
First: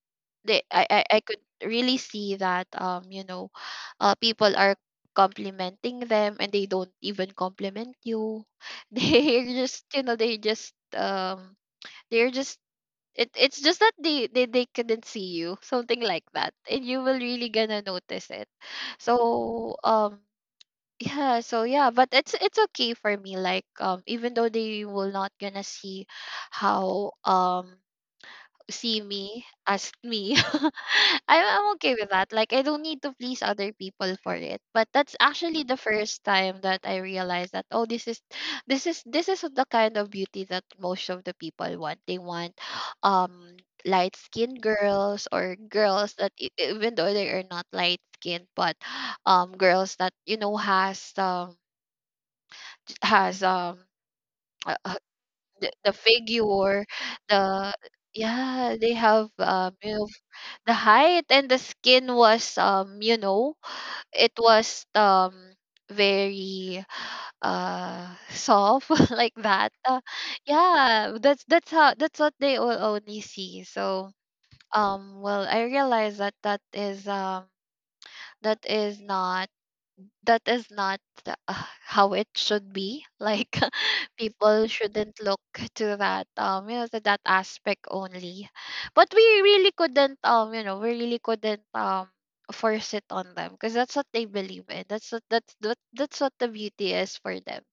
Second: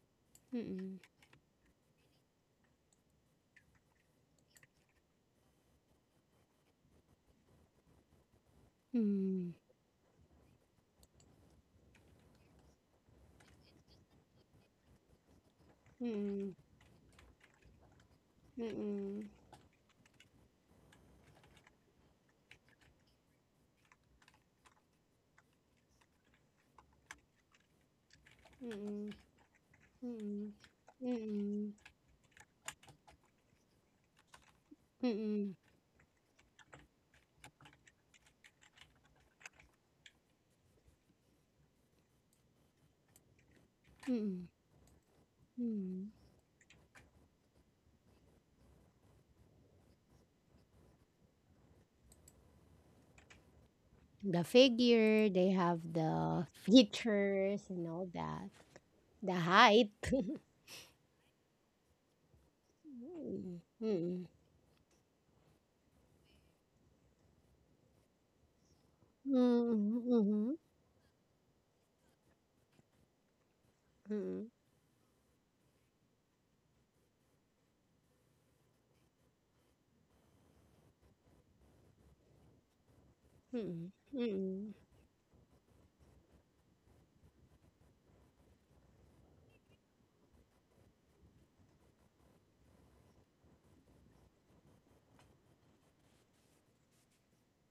Speaker 2: they
Speaker 1: Mm-mm.
Speaker 2: I could really see that, people are complimenting them and they don't even compliment you. *laughs* they're
Speaker 1: Mm-mm.
Speaker 2: just you know they just um they're just it it's just that they couldn't see you, something like that,
Speaker 1: Mm-mm.
Speaker 2: and you will really gonna notice it. So um Yeah, so yeah, but it's okay for me. Like even though they will not gonna see how see
Speaker 1: Mm-mm.
Speaker 2: me as
Speaker 1: Mm-mm.
Speaker 2: me.
Speaker 1: Mm-mm.
Speaker 2: *laughs* I'm
Speaker 1: Mm-mm.
Speaker 2: okay with that. Like, I don't need to please other people for it. But that's
Speaker 1: Mm-mm.
Speaker 2: actually the first time that I realized that, oh, this is the kind of beauty that most of the people want. They want, um, light
Speaker 1: Mm-mm.
Speaker 2: skinned girls, or
Speaker 1: Mm-mm.
Speaker 2: girls that, even though they are not light skinned, but, girls that, you know, has,
Speaker 1: The
Speaker 2: *tsk* uh, uh,
Speaker 1: figure, they have
Speaker 2: the
Speaker 1: the
Speaker 2: figure,
Speaker 1: features
Speaker 2: the,
Speaker 1: and all that.
Speaker 2: yeah, they have,
Speaker 1: The height.
Speaker 2: the height, and the skin was,
Speaker 1: Mm-mm. Mm-mm.
Speaker 2: it was very soft *laughs* like that.
Speaker 1: Mm-mm.
Speaker 2: Yeah, that's what they will only see.
Speaker 1: Mm-mm.
Speaker 2: Well, I realized that that is not that is not uh, how it should be like.
Speaker 1: Mm-mm.
Speaker 2: *laughs* People
Speaker 1: Mm-mm.
Speaker 2: shouldn't look to that aspect only, but we really couldn't, force it on them, because that's what they believe in. That's what the beauty is for them.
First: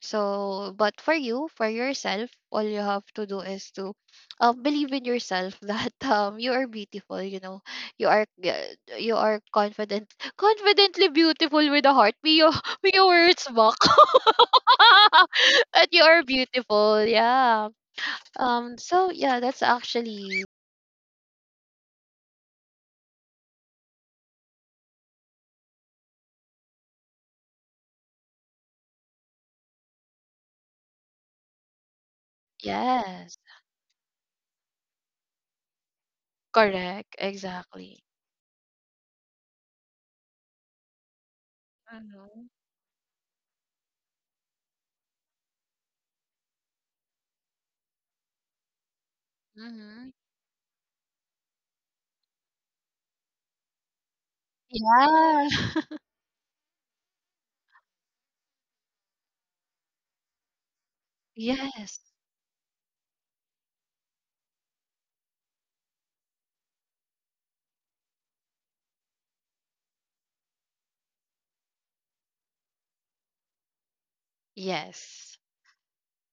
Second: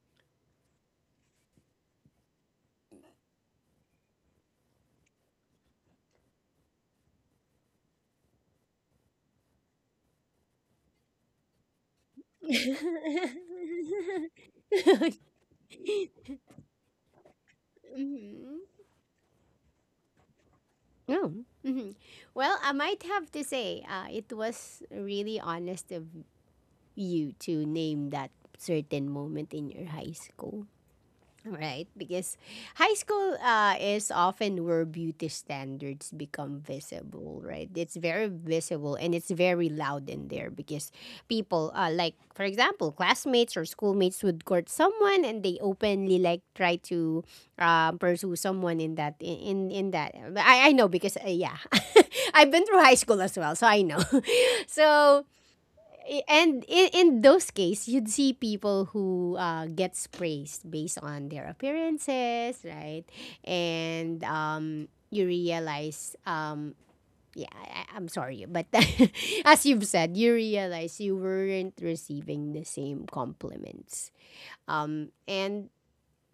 Speaker 2: So but for you, for yourself, all you have to do is to believe in yourself. *laughs* that You are beautiful, you know. you are uh, you are confident, confidently beautiful with a heart. Mio, *laughs* Mio words back. *laughs*
Speaker 1: *laughs*
Speaker 2: But you are beautiful. Yeah.
Speaker 1: Mm-mm.
Speaker 2: So yeah, that's actually
Speaker 1: Oh. Hmm. Well, I might have to say, it was really honest of you to name that certain moment in your high school. Right? Because high
Speaker 2: yes.
Speaker 1: school is often where beauty standards become
Speaker 2: Correct.
Speaker 1: visible, right? It's
Speaker 2: Exactly.
Speaker 1: very visible and it's very loud in there because people, like, for
Speaker 2: Mm-hmm.
Speaker 1: example, classmates or schoolmates would court someone and they openly, like, try to pursue someone in that, in
Speaker 2: Mm-hmm.
Speaker 1: that. I know because, yeah, *laughs* I've been through high school as well, so I know. *laughs* So,
Speaker 2: Yeah.
Speaker 1: I- and in those cases, you'd see people who gets praised based on
Speaker 2: *laughs*
Speaker 1: their
Speaker 2: Yes.
Speaker 1: appearances, right? And you realize, yeah, I'm sorry, but *laughs* as you've said, you realize you weren't receiving the same compliments.
Speaker 2: Yes.
Speaker 1: And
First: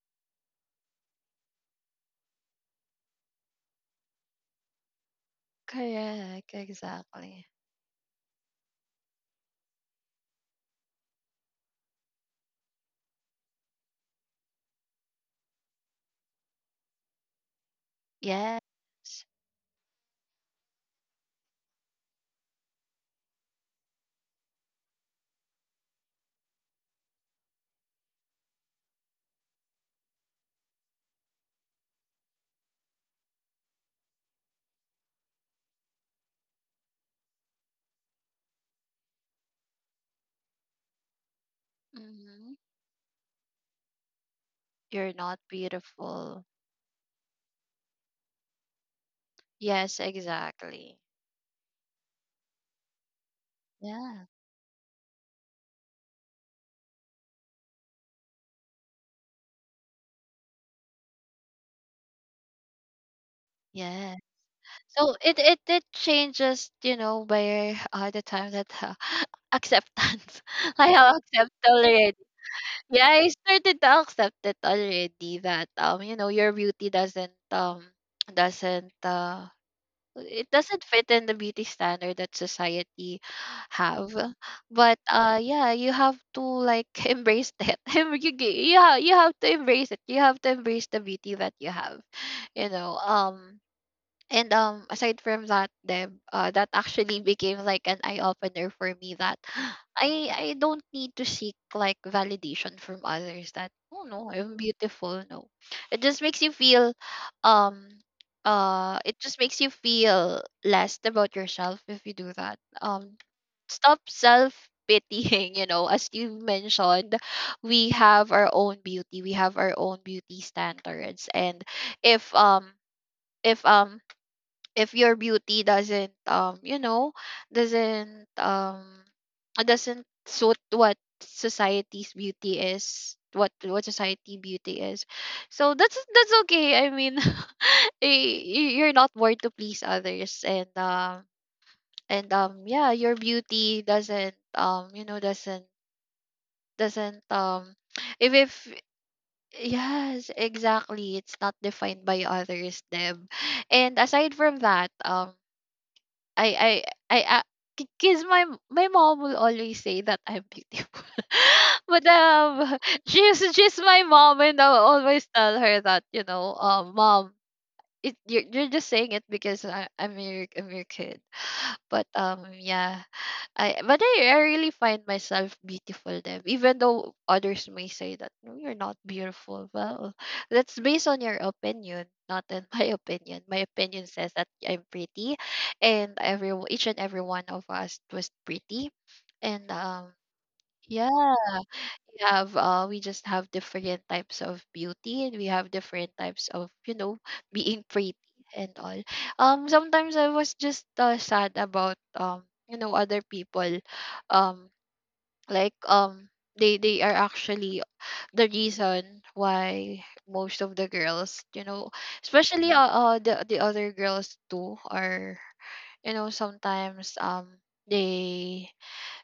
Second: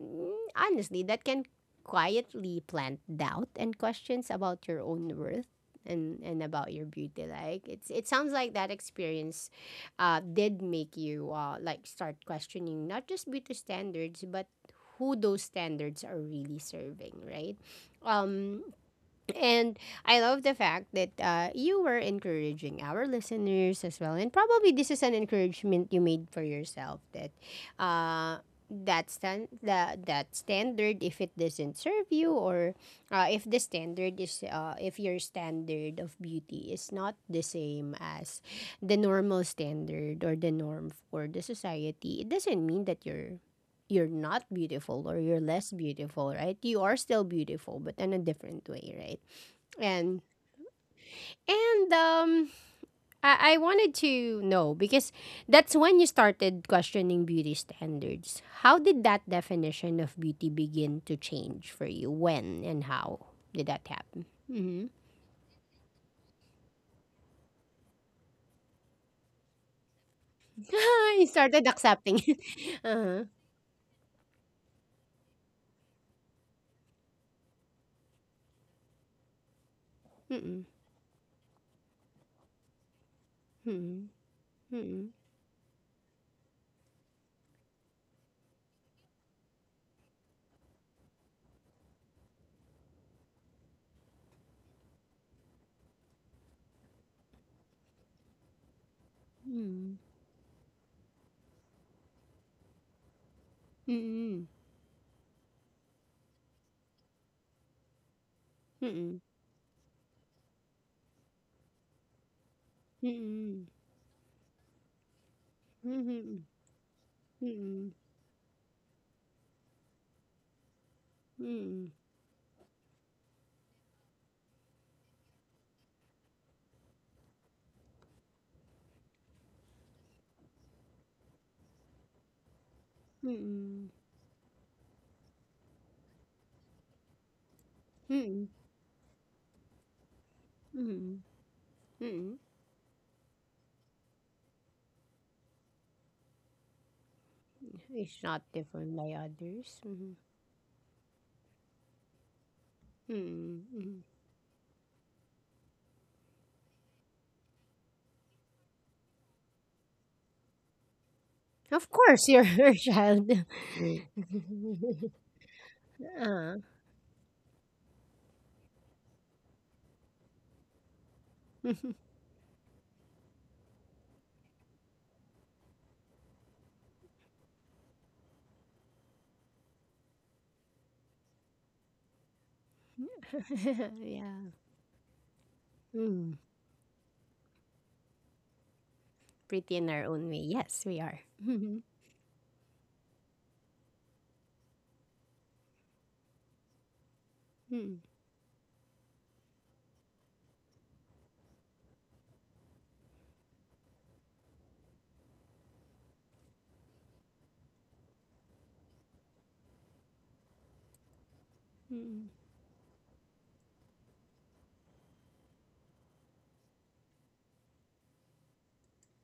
Speaker 1: mm, honestly, that can quietly plant doubt and questions about your own worth and
Speaker 2: Correct.
Speaker 1: about your beauty.
Speaker 2: Exactly.
Speaker 1: Like it sounds like that experience did make you like start questioning not just beauty standards but who those standards are really serving, right?
Speaker 2: Yes.
Speaker 1: Um, and I love the fact that you were encouraging our listeners as well. And probably this is an encouragement you made for yourself that uh, that standard, if it doesn't serve you, or if your standard of beauty is not the same as the normal standard or the norm for the society, it
Speaker 2: Mm-hmm.
Speaker 1: doesn't mean that you're not beautiful
Speaker 2: You're
Speaker 1: or you're
Speaker 2: not
Speaker 1: less beautiful,
Speaker 2: beautiful.
Speaker 1: right? You are still beautiful, but in a different way, right?
Speaker 2: Yes.
Speaker 1: And
Speaker 2: Exactly.
Speaker 1: and I wanted
Speaker 2: Yeah.
Speaker 1: to know because that's when you started questioning beauty standards. How did that definition of beauty begin to change for you? When and how did that
Speaker 2: Yes.
Speaker 1: happen? Mm-hmm.
Speaker 2: So it changes, you know, by the time that, *laughs* acceptance. *laughs* I have
Speaker 1: *laughs* You
Speaker 2: accepted
Speaker 1: started
Speaker 2: already.
Speaker 1: accepting it. *laughs*
Speaker 2: Yeah,
Speaker 1: Uh-huh.
Speaker 2: I started to accept it already that, you know, your beauty doesn't, it
Speaker 1: Mm-mm.
Speaker 2: doesn't fit in the beauty standard that society
Speaker 1: Mm-mm.
Speaker 2: have. But yeah, you have to, like, *laughs* embrace that. *laughs* You you have to embrace it. You have to embrace the beauty that you have, you know. And Aside from that, Deb, that actually became like an eye opener for me that *gasps*
Speaker 1: Mm-mm.
Speaker 2: I don't need to seek like validation from others, that, oh no, I'm beautiful. No, it just makes you feel, um, it
Speaker 1: Mm-mm.
Speaker 2: just makes you feel less about yourself if you do that. Stop self pitying. *laughs* You know,
Speaker 1: Mm-mm. Mm-mm.
Speaker 2: as you
Speaker 1: Mm-mm.
Speaker 2: mentioned,
Speaker 1: Mm-mm.
Speaker 2: we
Speaker 1: Mm-mm.
Speaker 2: have our own beauty, we have our own beauty standards, and
Speaker 1: Mm-mm.
Speaker 2: if um if um if your beauty doesn't you know doesn't um doesn't suit what society's beauty is, what society beauty is. So that's okay, I mean. *laughs*
Speaker 1: Mm-mm.
Speaker 2: You're not born to please others, and
Speaker 1: Mm-mm. Mm-mm.
Speaker 2: yeah, your beauty doesn't you know doesn't
Speaker 1: It's not
Speaker 2: if
Speaker 1: different by others.
Speaker 2: Yes, exactly, it's not defined by others, Deb.
Speaker 1: Mm,
Speaker 2: And
Speaker 1: mm.
Speaker 2: aside from that, I I because my mom will always say that I'm beautiful, *laughs*
Speaker 1: Of
Speaker 2: but
Speaker 1: course, you're *laughs* her
Speaker 2: *laughs*
Speaker 1: child.
Speaker 2: she's my
Speaker 1: Mm. *laughs*
Speaker 2: mom, and I'll always tell her that, you know,
Speaker 1: Ah.
Speaker 2: mom, it you're just saying it because I'm your kid.
Speaker 1: *laughs*
Speaker 2: But yeah, I really find myself beautiful. Them, even though others may say that, no, you're not beautiful. Well, that's based on your opinion, not in *laughs* my opinion. My opinion says that
Speaker 1: Yeah.
Speaker 2: I'm pretty, and
Speaker 1: Mm.
Speaker 2: every each and every one of us was pretty, and
Speaker 1: Pretty in our own way. Yes, we are.
Speaker 2: yeah,
Speaker 1: Mm,
Speaker 2: we just have different types of beauty, and we have different types of, *laughs* being
Speaker 1: mm,
Speaker 2: pretty and all. Sometimes I was just, sad about, other people, um like um they are actually the reason why most of the girls, you know,
Speaker 1: mm,
Speaker 2: especially, the other girls too are, you know, sometimes, they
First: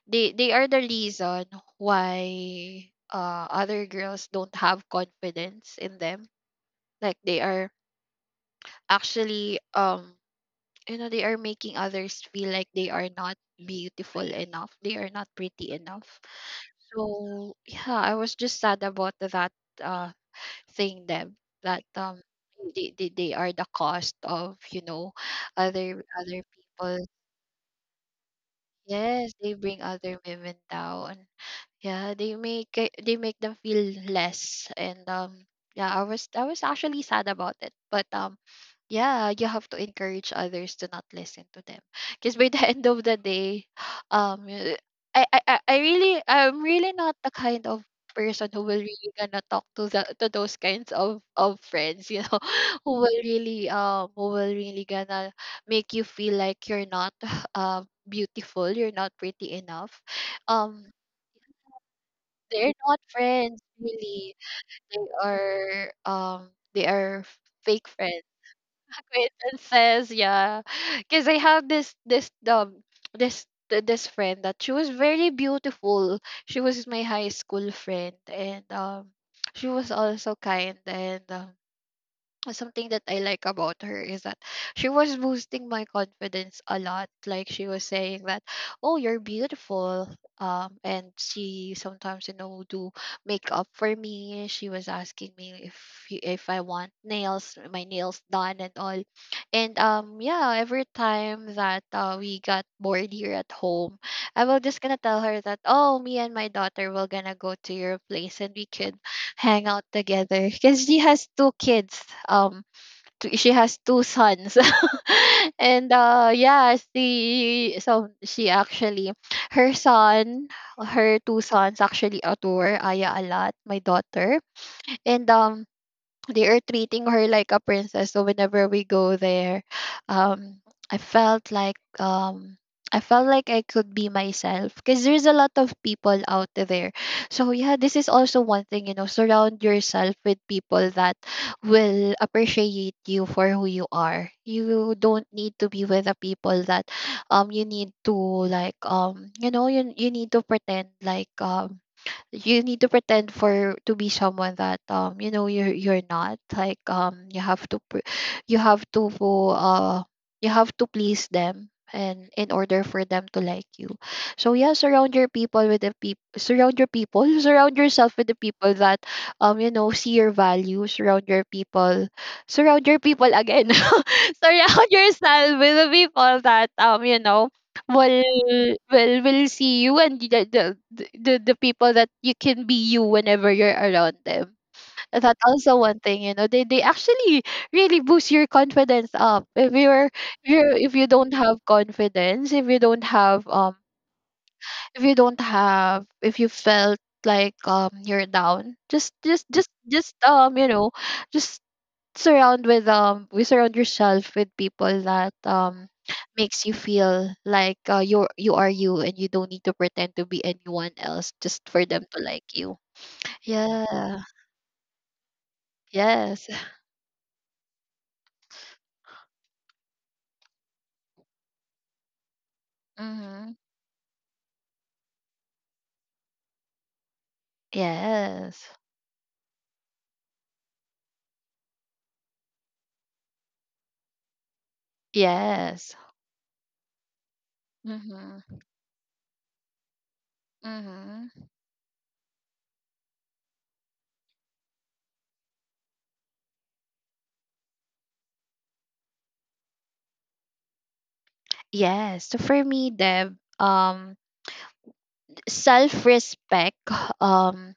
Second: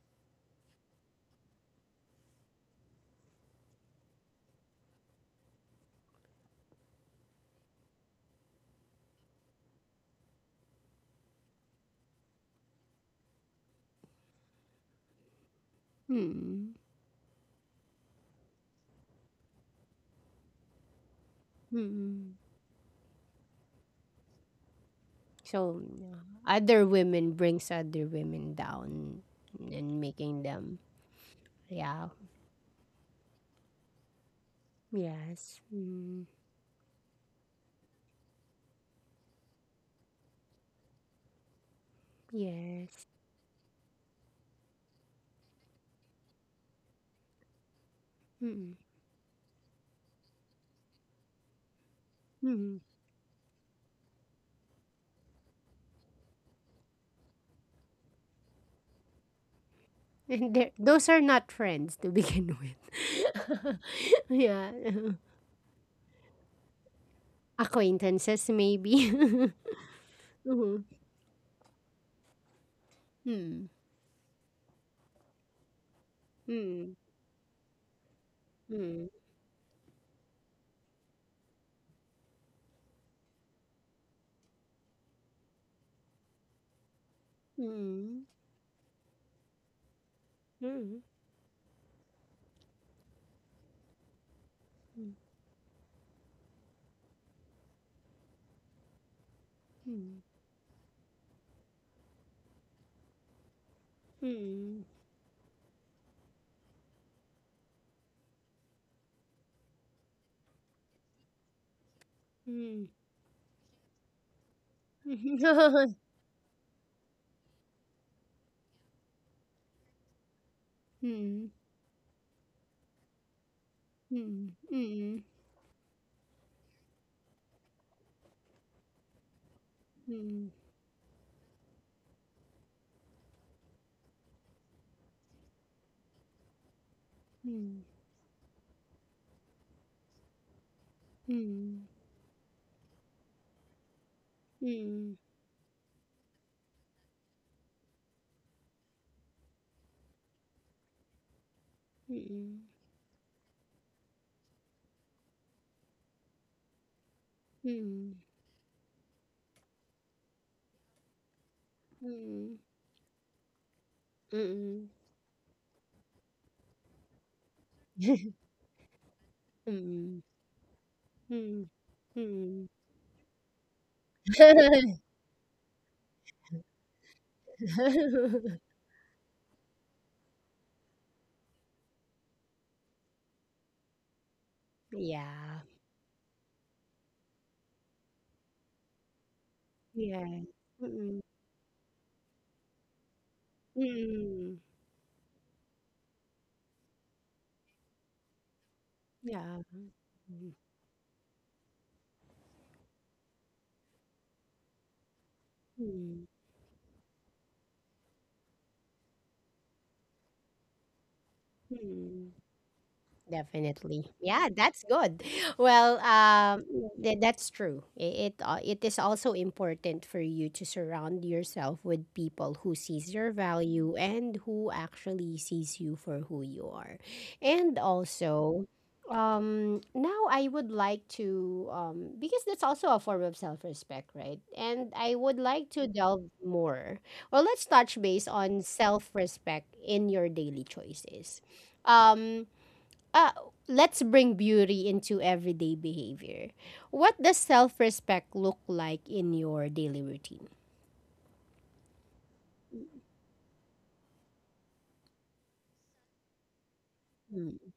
Speaker 2: they are the reason why other girls don't have confidence in them, like they are actually, they are making others feel like they are not beautiful enough, they are not pretty enough.
Speaker 1: mm,
Speaker 2: So yeah, I was just sad about that uh thing. Them that
Speaker 1: mm.
Speaker 2: they are the cost of, you know,
Speaker 1: So, yeah.
Speaker 2: other
Speaker 1: Other
Speaker 2: people.
Speaker 1: women brings other women down
Speaker 2: Yes, they bring
Speaker 1: and
Speaker 2: other
Speaker 1: making
Speaker 2: women
Speaker 1: them,
Speaker 2: down.
Speaker 1: yeah.
Speaker 2: Yeah, they make them feel less, and,
Speaker 1: Yes.
Speaker 2: yeah,
Speaker 1: Mm,
Speaker 2: I was actually sad about it, but, yeah, you have to encourage others to not listen to them, because by the *laughs* end of
Speaker 1: yes.
Speaker 2: the day, *sighs* um, y- I'm really not the kind of person who
Speaker 1: Mm,
Speaker 2: will really gonna talk to the to those kinds of friends, you know.
Speaker 1: mm.
Speaker 2: *laughs*
Speaker 1: *laughs*
Speaker 2: Who will really gonna make you feel like you're not *sighs* uh beautiful, you're not pretty enough.
Speaker 1: And
Speaker 2: um
Speaker 1: those are not friends to begin
Speaker 2: they're not
Speaker 1: with.
Speaker 2: friends,
Speaker 1: *laughs*
Speaker 2: really.
Speaker 1: Yeah.
Speaker 2: They
Speaker 1: *laughs*
Speaker 2: are um they are f- fake friends.
Speaker 1: Acquaintances maybe. *laughs*
Speaker 2: Acquaintances, yeah.
Speaker 1: Mhm.
Speaker 2: Because I have
Speaker 1: Mm.
Speaker 2: this friend that she was very beautiful. She was
Speaker 1: Mm,
Speaker 2: my high school friend, and
Speaker 1: mm,
Speaker 2: she was also kind, and something that I like about her is that she was boosting my confidence a lot. Like she was saying that, "Oh, you're beautiful."
Speaker 1: mm,
Speaker 2: And she sometimes, you know, do makeup for me. She was asking me if I want nails, my nails done and all. And
Speaker 1: mm,
Speaker 2: yeah, every time that, we got bored here at home,
Speaker 1: mm,
Speaker 2: I will just
Speaker 1: mm,
Speaker 2: gonna tell her that, "Oh, me and my daughter will gonna go to your place and we could hang out together, because she has two kids, um
Speaker 1: mm,
Speaker 2: she has two sons."
Speaker 1: *laughs* mm, mm,
Speaker 2: *laughs* And
Speaker 1: mm,
Speaker 2: yeah, she actually, her son her two sons actually adore Aya a lot, my
Speaker 1: mm,
Speaker 2: daughter,
Speaker 1: mm, mm, mm,
Speaker 2: and they are treating her like a princess. So whenever we go there,
Speaker 1: mm,
Speaker 2: um, I felt like um, I felt like I could be myself, because there's a lot of people out there. So yeah, this is also one thing, you know. Surround yourself with people that
Speaker 1: mm,
Speaker 2: will appreciate you for who you are.
Speaker 1: mm,
Speaker 2: You
Speaker 1: mm,
Speaker 2: don't need to be with the people that you need to like you need to pretend you need
Speaker 1: *laughs*
Speaker 2: to pretend for to be someone that you're not, you have to you have to uh you have to please them and in order for them to like you. So yeah, surround your people with the people, surround your people *laughs* surround yourself with the people that see
Speaker 1: mm.
Speaker 2: your value.
Speaker 1: Mm, mm,
Speaker 2: Surround your people again. *laughs* Surround yourself with the people that, well,
Speaker 1: *laughs*
Speaker 2: we will see you and the people that you can be you whenever you're around them. And that's
Speaker 1: Yeah.
Speaker 2: also one thing, they actually really boost your confidence up if you're,
Speaker 1: Yeah.
Speaker 2: if you
Speaker 1: Mm,
Speaker 2: don't have confidence, if you don't have
Speaker 1: mm.
Speaker 2: if you felt you're down,
Speaker 1: Yeah.
Speaker 2: just
Speaker 1: Mm,
Speaker 2: you know just surround with we surround yourself with people that
Speaker 1: mm,
Speaker 2: makes you feel like, you're, you are you, and you don't need to pretend to be anyone else just for them to
Speaker 1: mm.
Speaker 2: like you.
Speaker 1: Definitely.
Speaker 2: Yeah.
Speaker 1: Yeah, that's good. *laughs* Well,
Speaker 2: Yes.
Speaker 1: that's true. It is also important for you to surround yourself with people who sees your
Speaker 2: Mhm.
Speaker 1: value and who actually sees you for who you are. And also,
Speaker 2: Yes.
Speaker 1: now I would like to, because that's also a form of self-respect, right? And I would like to
Speaker 2: Yes.
Speaker 1: delve more. Well, let's touch base
Speaker 2: Mhm.
Speaker 1: on self-respect in your daily choices.
Speaker 2: Mhm.
Speaker 1: Um, uh, let's bring beauty into everyday behavior. What does self respect look like in your daily routine?
Speaker 2: Yes. So for me, Deb, self-respect, *sighs*
Speaker 1: Mm,
Speaker 2: um,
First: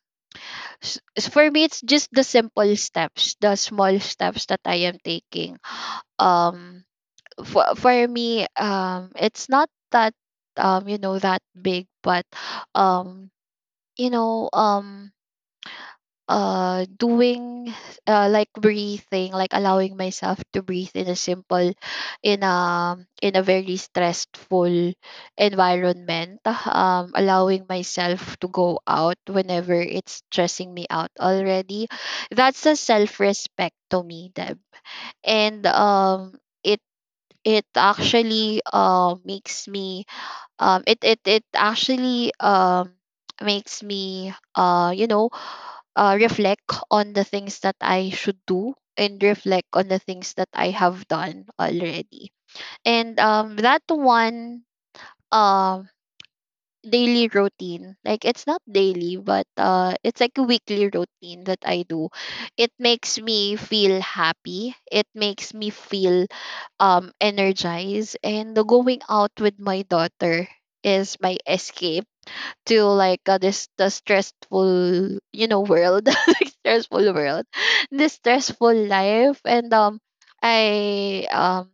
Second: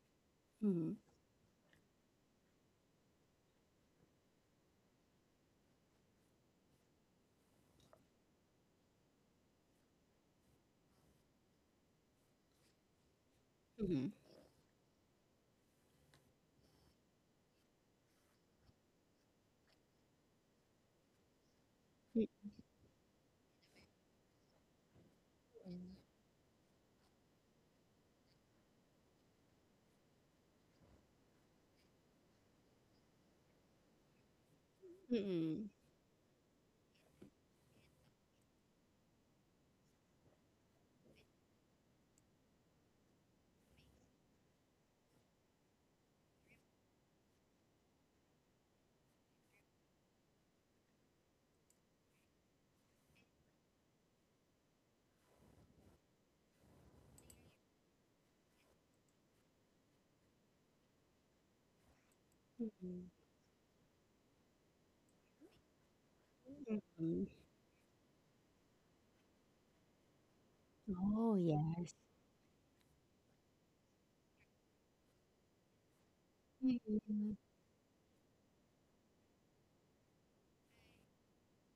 Speaker 1: mhm,
Speaker 2: for me, it's just the simple steps, the small steps that I am taking. Um, for me, it's not that that big, but um you
Speaker 1: mhm,
Speaker 2: know um doing, like breathing, like allowing myself to breathe in a simple, in a very stressful environment, allowing myself to go out whenever it's stressing me out already. That's a self respect to me, Deb. And
Speaker 1: mm,
Speaker 2: it actually makes me, it it it actually makes me, reflect on the things that I should do, and reflect on the things that I have done already. And that one um daily routine, like, it's not daily, but it's like a weekly routine that I do. It
Speaker 1: mm,
Speaker 2: makes me feel happy. It makes me feel
Speaker 1: mm, mm.
Speaker 2: energize and the going out with my daughter is
Speaker 1: Oh,
Speaker 2: my
Speaker 1: yeah.
Speaker 2: escape to, like, this the stressful, world, *laughs* like,
Speaker 1: Mm,
Speaker 2: stressful
Speaker 1: mm,
Speaker 2: world, this stressful life. And I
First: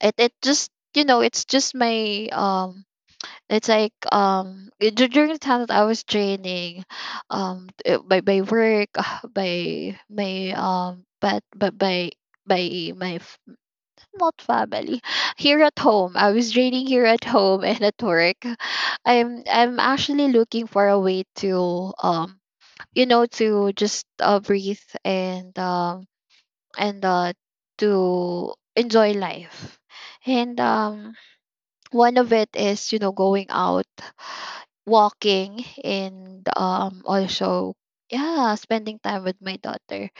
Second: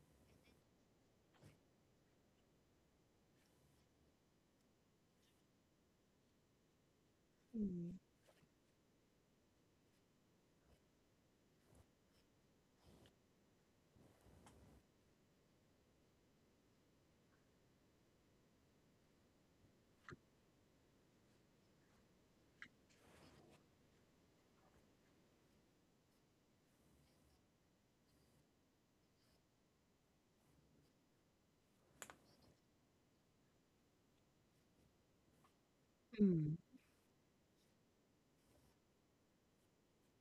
Speaker 2: it it just, it's just my, it's like during the time that I was training, by work, *sighs* by my, but by my, not family. Here at home, I was training here at home and at work. I'm actually looking for a way to, to just, breathe, and and uh to enjoy life. And one of it is, going out, walking, and
Speaker 1: mm,
Speaker 2: also, yeah, spending time with my daughter.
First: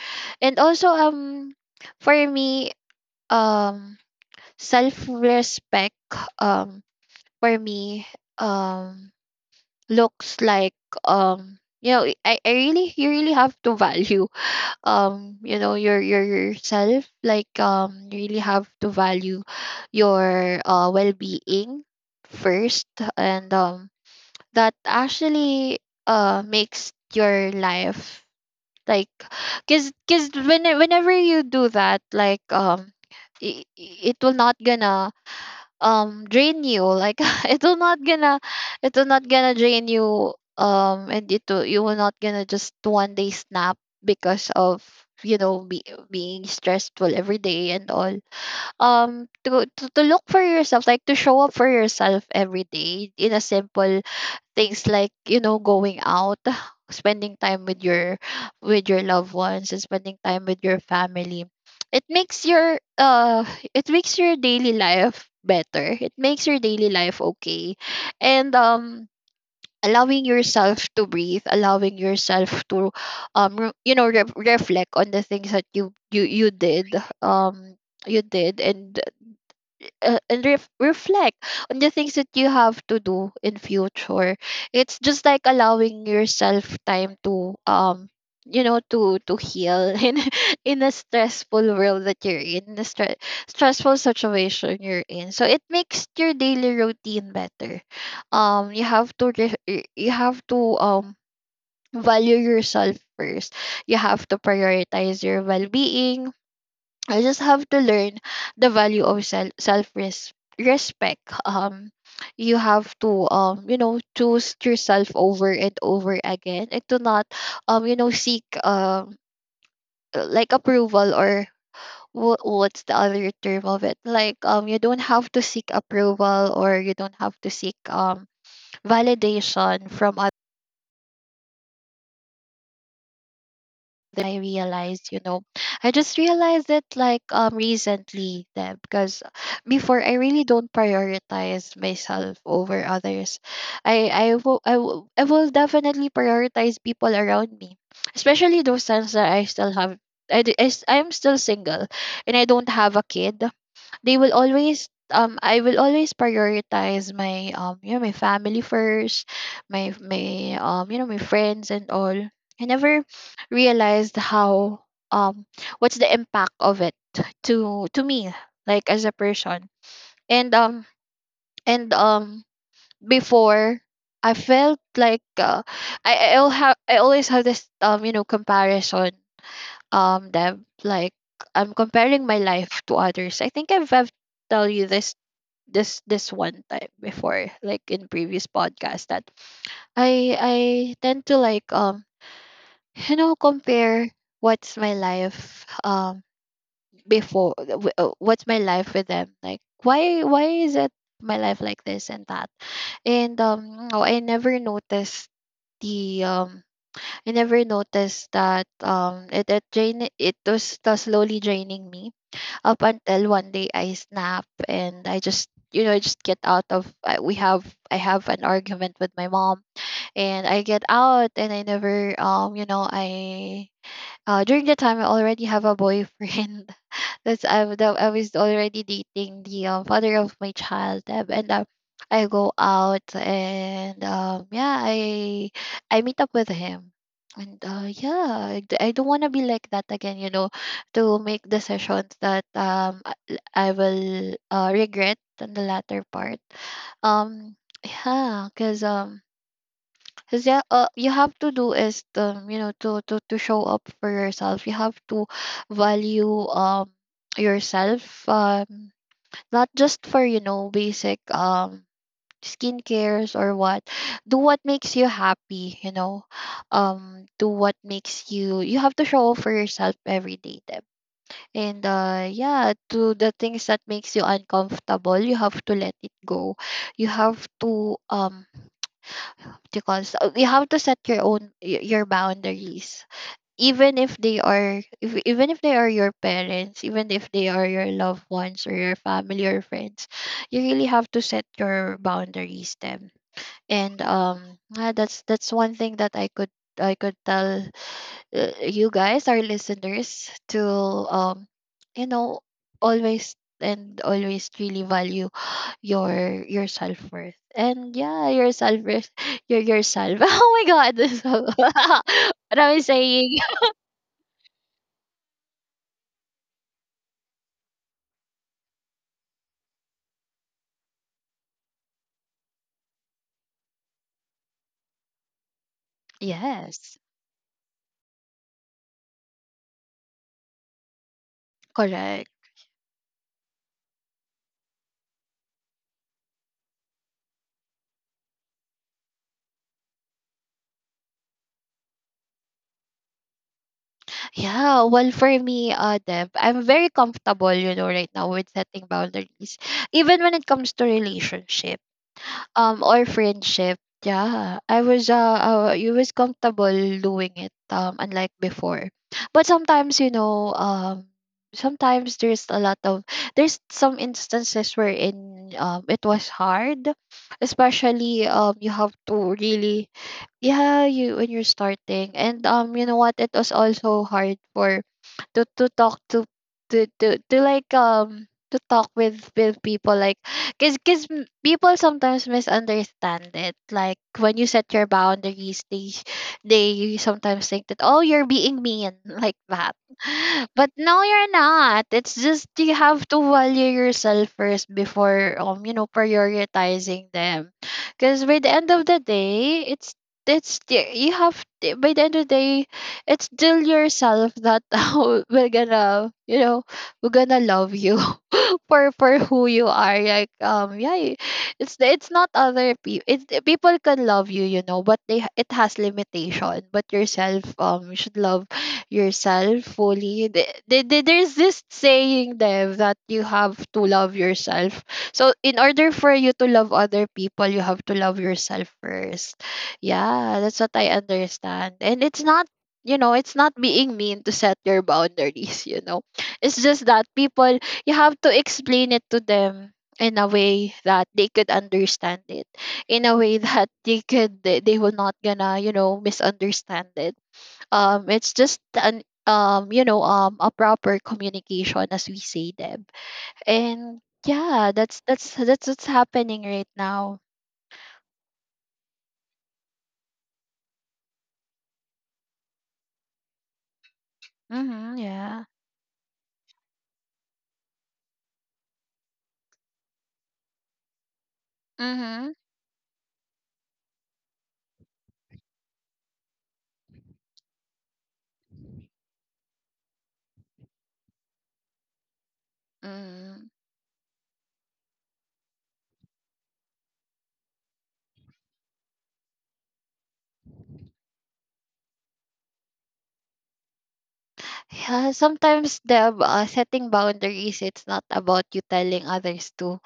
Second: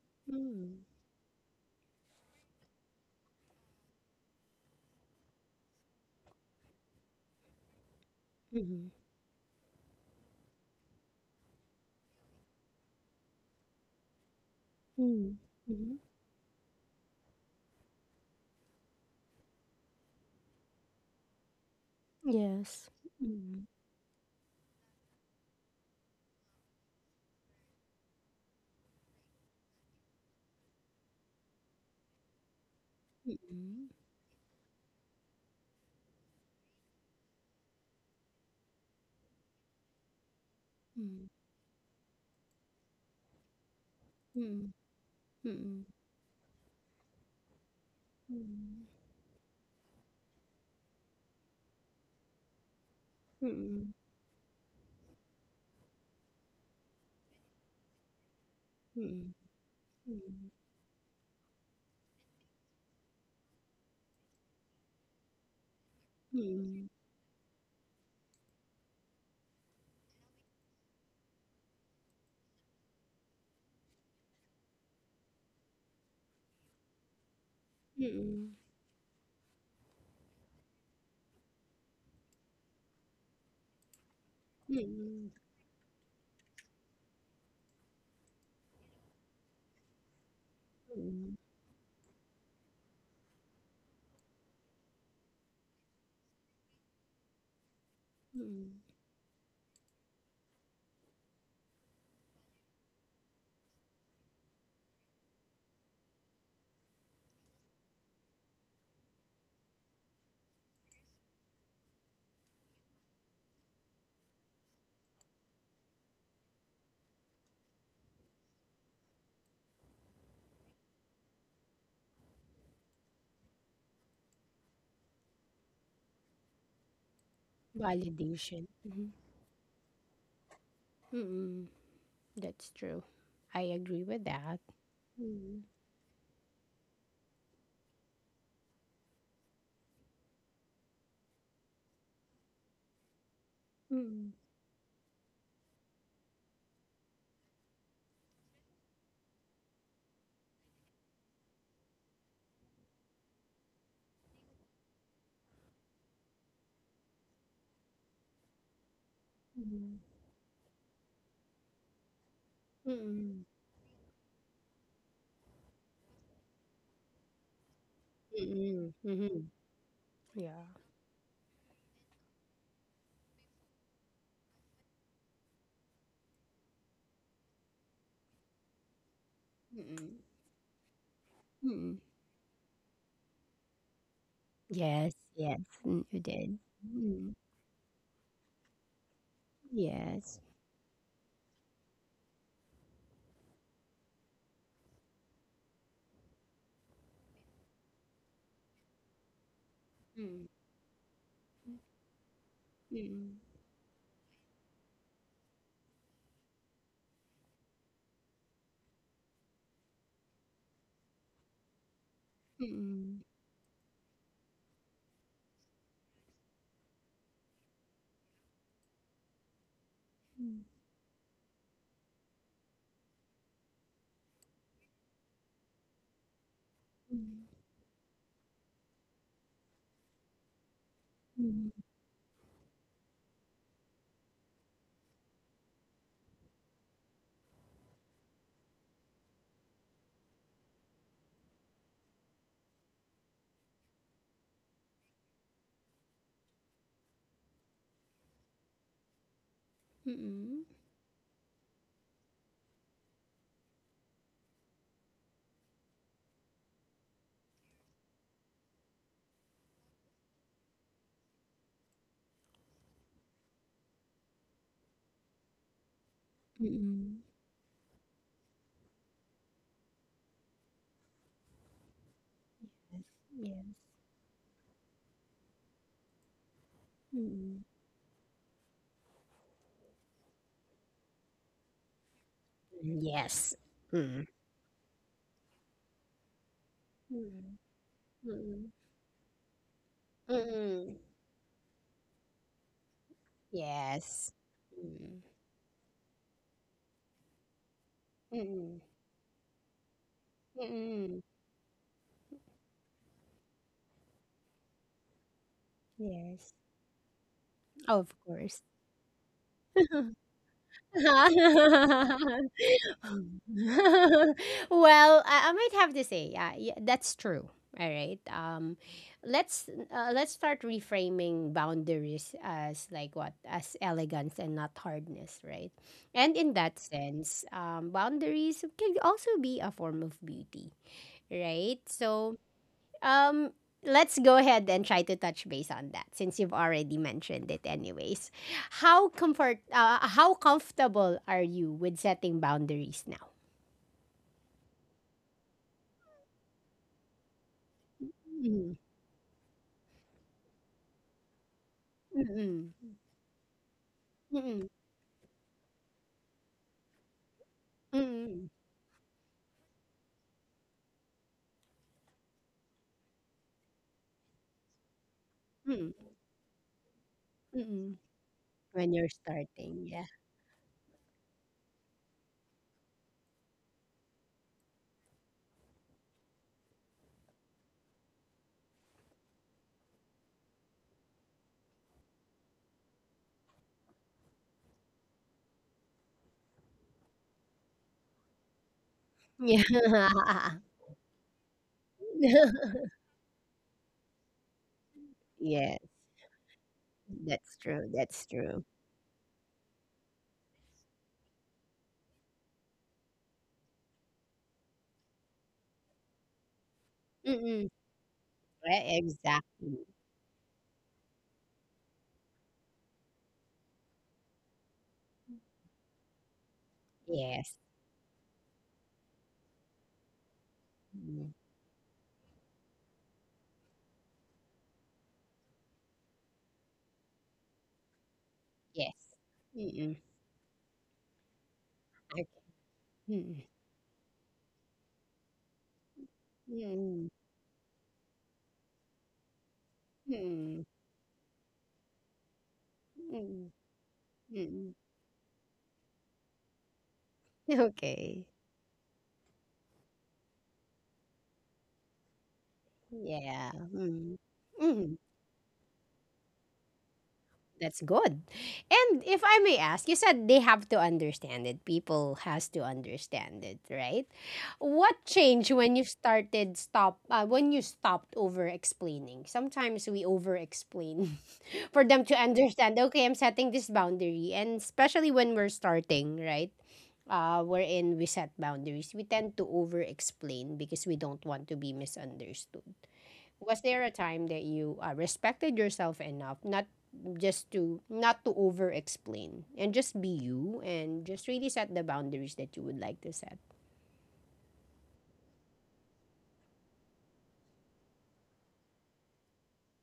Speaker 2: And
Speaker 1: mm,
Speaker 2: also, for me, um self respect, um for me
Speaker 1: mhm,
Speaker 2: um looks like, I really, you really have to value,
Speaker 1: mm, mhm.
Speaker 2: your yourself. Like, you really have to value your, well-being first.
Speaker 1: Yes.
Speaker 2: And
Speaker 1: Mm,
Speaker 2: that actually makes your life like, whenever you do that,
Speaker 1: mm,
Speaker 2: it, it will not gonna drain you. Like, *laughs* it will not gonna it will not gonna drain you.
Speaker 1: mm,
Speaker 2: And it will, you will not gonna just one day snap because
Speaker 1: mm,
Speaker 2: of, you
Speaker 1: mm,
Speaker 2: know be,
Speaker 1: mm,
Speaker 2: being stressful every day and all.
Speaker 1: mm,
Speaker 2: To look for yourself, like to show up for yourself every day in a
Speaker 1: mm, mm,
Speaker 2: simple things, like, going out, *sighs* spending time with your,
Speaker 1: mm,
Speaker 2: loved ones, and
Speaker 1: mm,
Speaker 2: spending time
Speaker 1: mm,
Speaker 2: with your family. It makes your, daily life better. It makes your
Speaker 1: mm,
Speaker 2: daily life okay. And allowing yourself to breathe, allowing yourself to reflect on the things that you did, um you
Speaker 1: mm.
Speaker 2: did, and, reflect on the things that you have to do in future. It's just
Speaker 1: Mm,
Speaker 2: like allowing yourself time to, to heal *laughs* in a
Speaker 1: mm,
Speaker 2: stressful world that you're in a stressful situation you're in. So it makes your daily routine better.
Speaker 1: mm,
Speaker 2: You have to you have to value yourself first. You have to prioritize your well-being. I just have to learn the value of self self respect. You have to, choose yourself over and over again, and to not, seek, like, approval, or what's the other term of it? Like, you don't have to seek approval, or you don't have to seek
Speaker 1: Validation. Mhm.
Speaker 2: validation from,
Speaker 1: Mm-mm. That's true. I agree with
Speaker 2: that I
Speaker 1: that.
Speaker 2: realized, you know,
Speaker 1: Mm.
Speaker 2: I just realized it, like, recently, that because before I really don't prioritize myself over others.
Speaker 1: Mm.
Speaker 2: I will definitely prioritize people around me, especially those times that I still have, I'm still single and I don't have a kid. They will always I will always prioritize my, my family first,
Speaker 1: Mhm.
Speaker 2: my, my friends and all. I never
Speaker 1: Mm.
Speaker 2: realized how um what's the impact of it to me,
Speaker 1: Mm.
Speaker 2: as a
Speaker 1: Mhm.
Speaker 2: person. And
Speaker 1: Yeah.
Speaker 2: um and before, I felt like, I always have this, comparison,
Speaker 1: Mm.
Speaker 2: that, like, I'm
Speaker 1: Mm.
Speaker 2: comparing my life to others. I think I've tell you
Speaker 1: Yes,
Speaker 2: this,
Speaker 1: yes. Mm, you
Speaker 2: this
Speaker 1: did.
Speaker 2: one time
Speaker 1: Mm.
Speaker 2: before, like in previous podcast, that
Speaker 1: Yes.
Speaker 2: I tend to, like, compare what's my life, what's my life with them, like, why,
Speaker 1: Mm.
Speaker 2: is it my life like this and that? And
Speaker 1: Mm.
Speaker 2: no, I never noticed the, I never noticed that, it was, slowly draining me
Speaker 1: Mm.
Speaker 2: up
Speaker 1: Mm.
Speaker 2: until one day I snap, and I just, I just get out of, I have an argument with my mom, and I get out. And I never, you know I during the time, I already have a boyfriend. *laughs* That, I was already dating the, father of my child. And
Speaker 1: Mm.
Speaker 2: I go out, and yeah, I meet up with him. And yeah, I don't want to be like that again, you know, to make decisions that, I will, regret in the latter part. Um, yeah, cause Cause yeah,
Speaker 1: Mm.
Speaker 2: you have to do is the, to show up for yourself. You have to value, yourself, not just for, basic, skincares or what. Do what makes you happy. You know,
Speaker 1: Mm.
Speaker 2: do what makes you. You have to show up for yourself every day, Deb. And yeah, to the things that makes you uncomfortable, you have to let it go. You have
Speaker 1: Mm.
Speaker 2: to because, you have to set your own, your
Speaker 1: Yes. Yes. Mm.
Speaker 2: boundaries,
Speaker 1: Yes.
Speaker 2: even if
Speaker 1: Mm.
Speaker 2: they are, if, even if they are your parents, even if they
Speaker 1: Mm.
Speaker 2: are your loved ones
Speaker 1: Mm.
Speaker 2: or your family or friends. You really
Speaker 1: Mm.
Speaker 2: have to set your boundaries them. And
Speaker 1: Yes. Mm.
Speaker 2: that's one thing that I could tell,
Speaker 1: Mm.
Speaker 2: you guys, our listeners, to,
Speaker 1: Mm.
Speaker 2: um, you know, always and always really value *sighs* your
Speaker 1: Yes,
Speaker 2: your self worth. And
Speaker 1: of
Speaker 2: yeah, your
Speaker 1: course.
Speaker 2: self worth, *laughs* your
Speaker 1: *laughs* Well,
Speaker 2: yourself. *laughs* Oh my God, this, *laughs* what am I saying?
Speaker 1: I might have to say, yeah, yeah, that's true. All right. Let's let's start reframing boundaries as like what, as elegance and not hardness, right? And in that
Speaker 2: Yes,
Speaker 1: sense, boundaries can also be a form of beauty, right?
Speaker 2: correct.
Speaker 1: So, Um, let's go ahead and try to touch base on that since you've already mentioned it anyways. How comfortable are you with setting boundaries now?
Speaker 2: Yeah, well, for me, Deb, I'm very comfortable, you know, right now with
Speaker 1: Mm.
Speaker 2: setting boundaries, even when it comes to relationship,
Speaker 1: Mm-mm.
Speaker 2: or friendship. Yeah,
Speaker 1: Mm-mm.
Speaker 2: I was you was comfortable doing it, unlike
Speaker 1: Mm-mm.
Speaker 2: before. But sometimes, you know, sometimes there's a lot of, there's some instances wherein,
Speaker 1: Mm-mm.
Speaker 2: it was hard,
Speaker 1: Mm-mm.
Speaker 2: especially, you
Speaker 1: When
Speaker 2: have
Speaker 1: you're
Speaker 2: to
Speaker 1: starting,
Speaker 2: really,
Speaker 1: yeah.
Speaker 2: yeah, you when you're starting. And you know what, it was also hard for to talk to, to, like, to talk with people, like, because people sometimes misunderstand it. Like, when you set your boundaries, they sometimes think that, oh, you're being mean, *laughs* like that.
Speaker 1: *laughs*
Speaker 2: But no, you're not. It's just
Speaker 1: Yeah. *laughs*
Speaker 2: you have to value yourself first before,
Speaker 1: Yes,
Speaker 2: prioritizing them.
Speaker 1: that's true.
Speaker 2: Because
Speaker 1: That's
Speaker 2: by the
Speaker 1: true.
Speaker 2: end of the day, it's the you have t- by the end of the day, it's still yourself that *laughs* will gonna, will gonna
Speaker 1: Mm-mm.
Speaker 2: love you. *laughs*
Speaker 1: Right,
Speaker 2: For who you
Speaker 1: exactly.
Speaker 2: are. Like, yeah, it's not other people. It's, people can love you, you know, but they it has limitation. But yourself,
Speaker 1: Yes.
Speaker 2: you should love yourself fully.
Speaker 1: Mm.
Speaker 2: There's this saying, Dev, that you have to love yourself so in order for you to love other people you have to love yourself
Speaker 1: Yes.
Speaker 2: first.
Speaker 1: Mm-mm.
Speaker 2: Yeah, that's what I understand. And it's
Speaker 1: Okay.
Speaker 2: not, you know, it's
Speaker 1: Mm-mm.
Speaker 2: not being mean to set your boundaries, you know. It's just that
Speaker 1: Mm-mm.
Speaker 2: people, you have to explain it to them in a
Speaker 1: Mm-mm.
Speaker 2: way that they could understand it, in a way *laughs* that
Speaker 1: Mm-mm.
Speaker 2: they will not gonna, misunderstand it.
Speaker 1: Okay.
Speaker 2: It's just an, a proper communication, as we say, Deb.
Speaker 1: Yeah.
Speaker 2: And
Speaker 1: Mm.
Speaker 2: yeah,
Speaker 1: Mm.
Speaker 2: that's that's what's happening right now.
Speaker 1: That's good. And if I may ask, you said they have to understand it. People has to understand it, right?
Speaker 2: Mm-hmm,
Speaker 1: What
Speaker 2: yeah.
Speaker 1: changed when you started stop when you stopped over explaining? Sometimes we over explain *laughs* for them to
Speaker 2: Mm-hmm,
Speaker 1: understand. Okay, I'm setting this boundary, and especially when we're starting, right? Wherein we set boundaries, we tend to over explain because we don't want to be misunderstood.
Speaker 2: mm-hmm.
Speaker 1: Was there a time that you respected yourself enough not just to not to over explain and just be you and just really set the boundaries that you would like to set?
Speaker 2: Yeah, sometimes the setting boundaries it's not about you telling others to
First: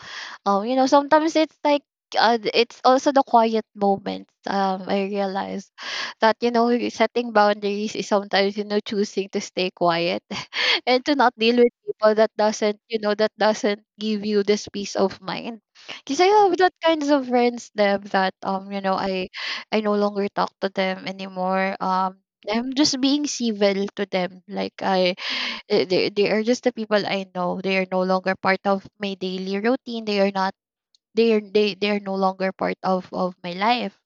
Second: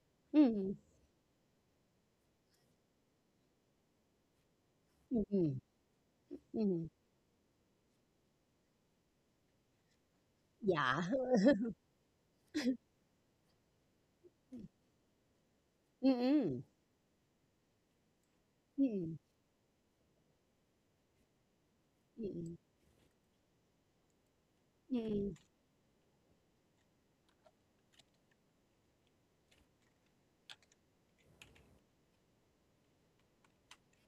Speaker 1: Mm-hmm.
Speaker 2: sometimes it's like it's also the quiet moments I
Speaker 1: Mm-hmm.
Speaker 2: realize that you know
Speaker 1: Mm-hmm.
Speaker 2: setting boundaries is sometimes you know choosing to stay quiet *laughs*
Speaker 1: Yeah.
Speaker 2: and to not deal with people that doesn't you know that doesn't give you this peace of mind because I have
Speaker 1: Mm-hmm.
Speaker 2: that kinds of friends them that you know
Speaker 1: Mm-hmm.
Speaker 2: I no longer talk to them anymore
Speaker 1: Mm-hmm.
Speaker 2: I'm just being civil to them. Like
Speaker 1: Mm-hmm.
Speaker 2: they are just the people I know. They are no longer part of my daily routine. They are not. They are no longer part of my life.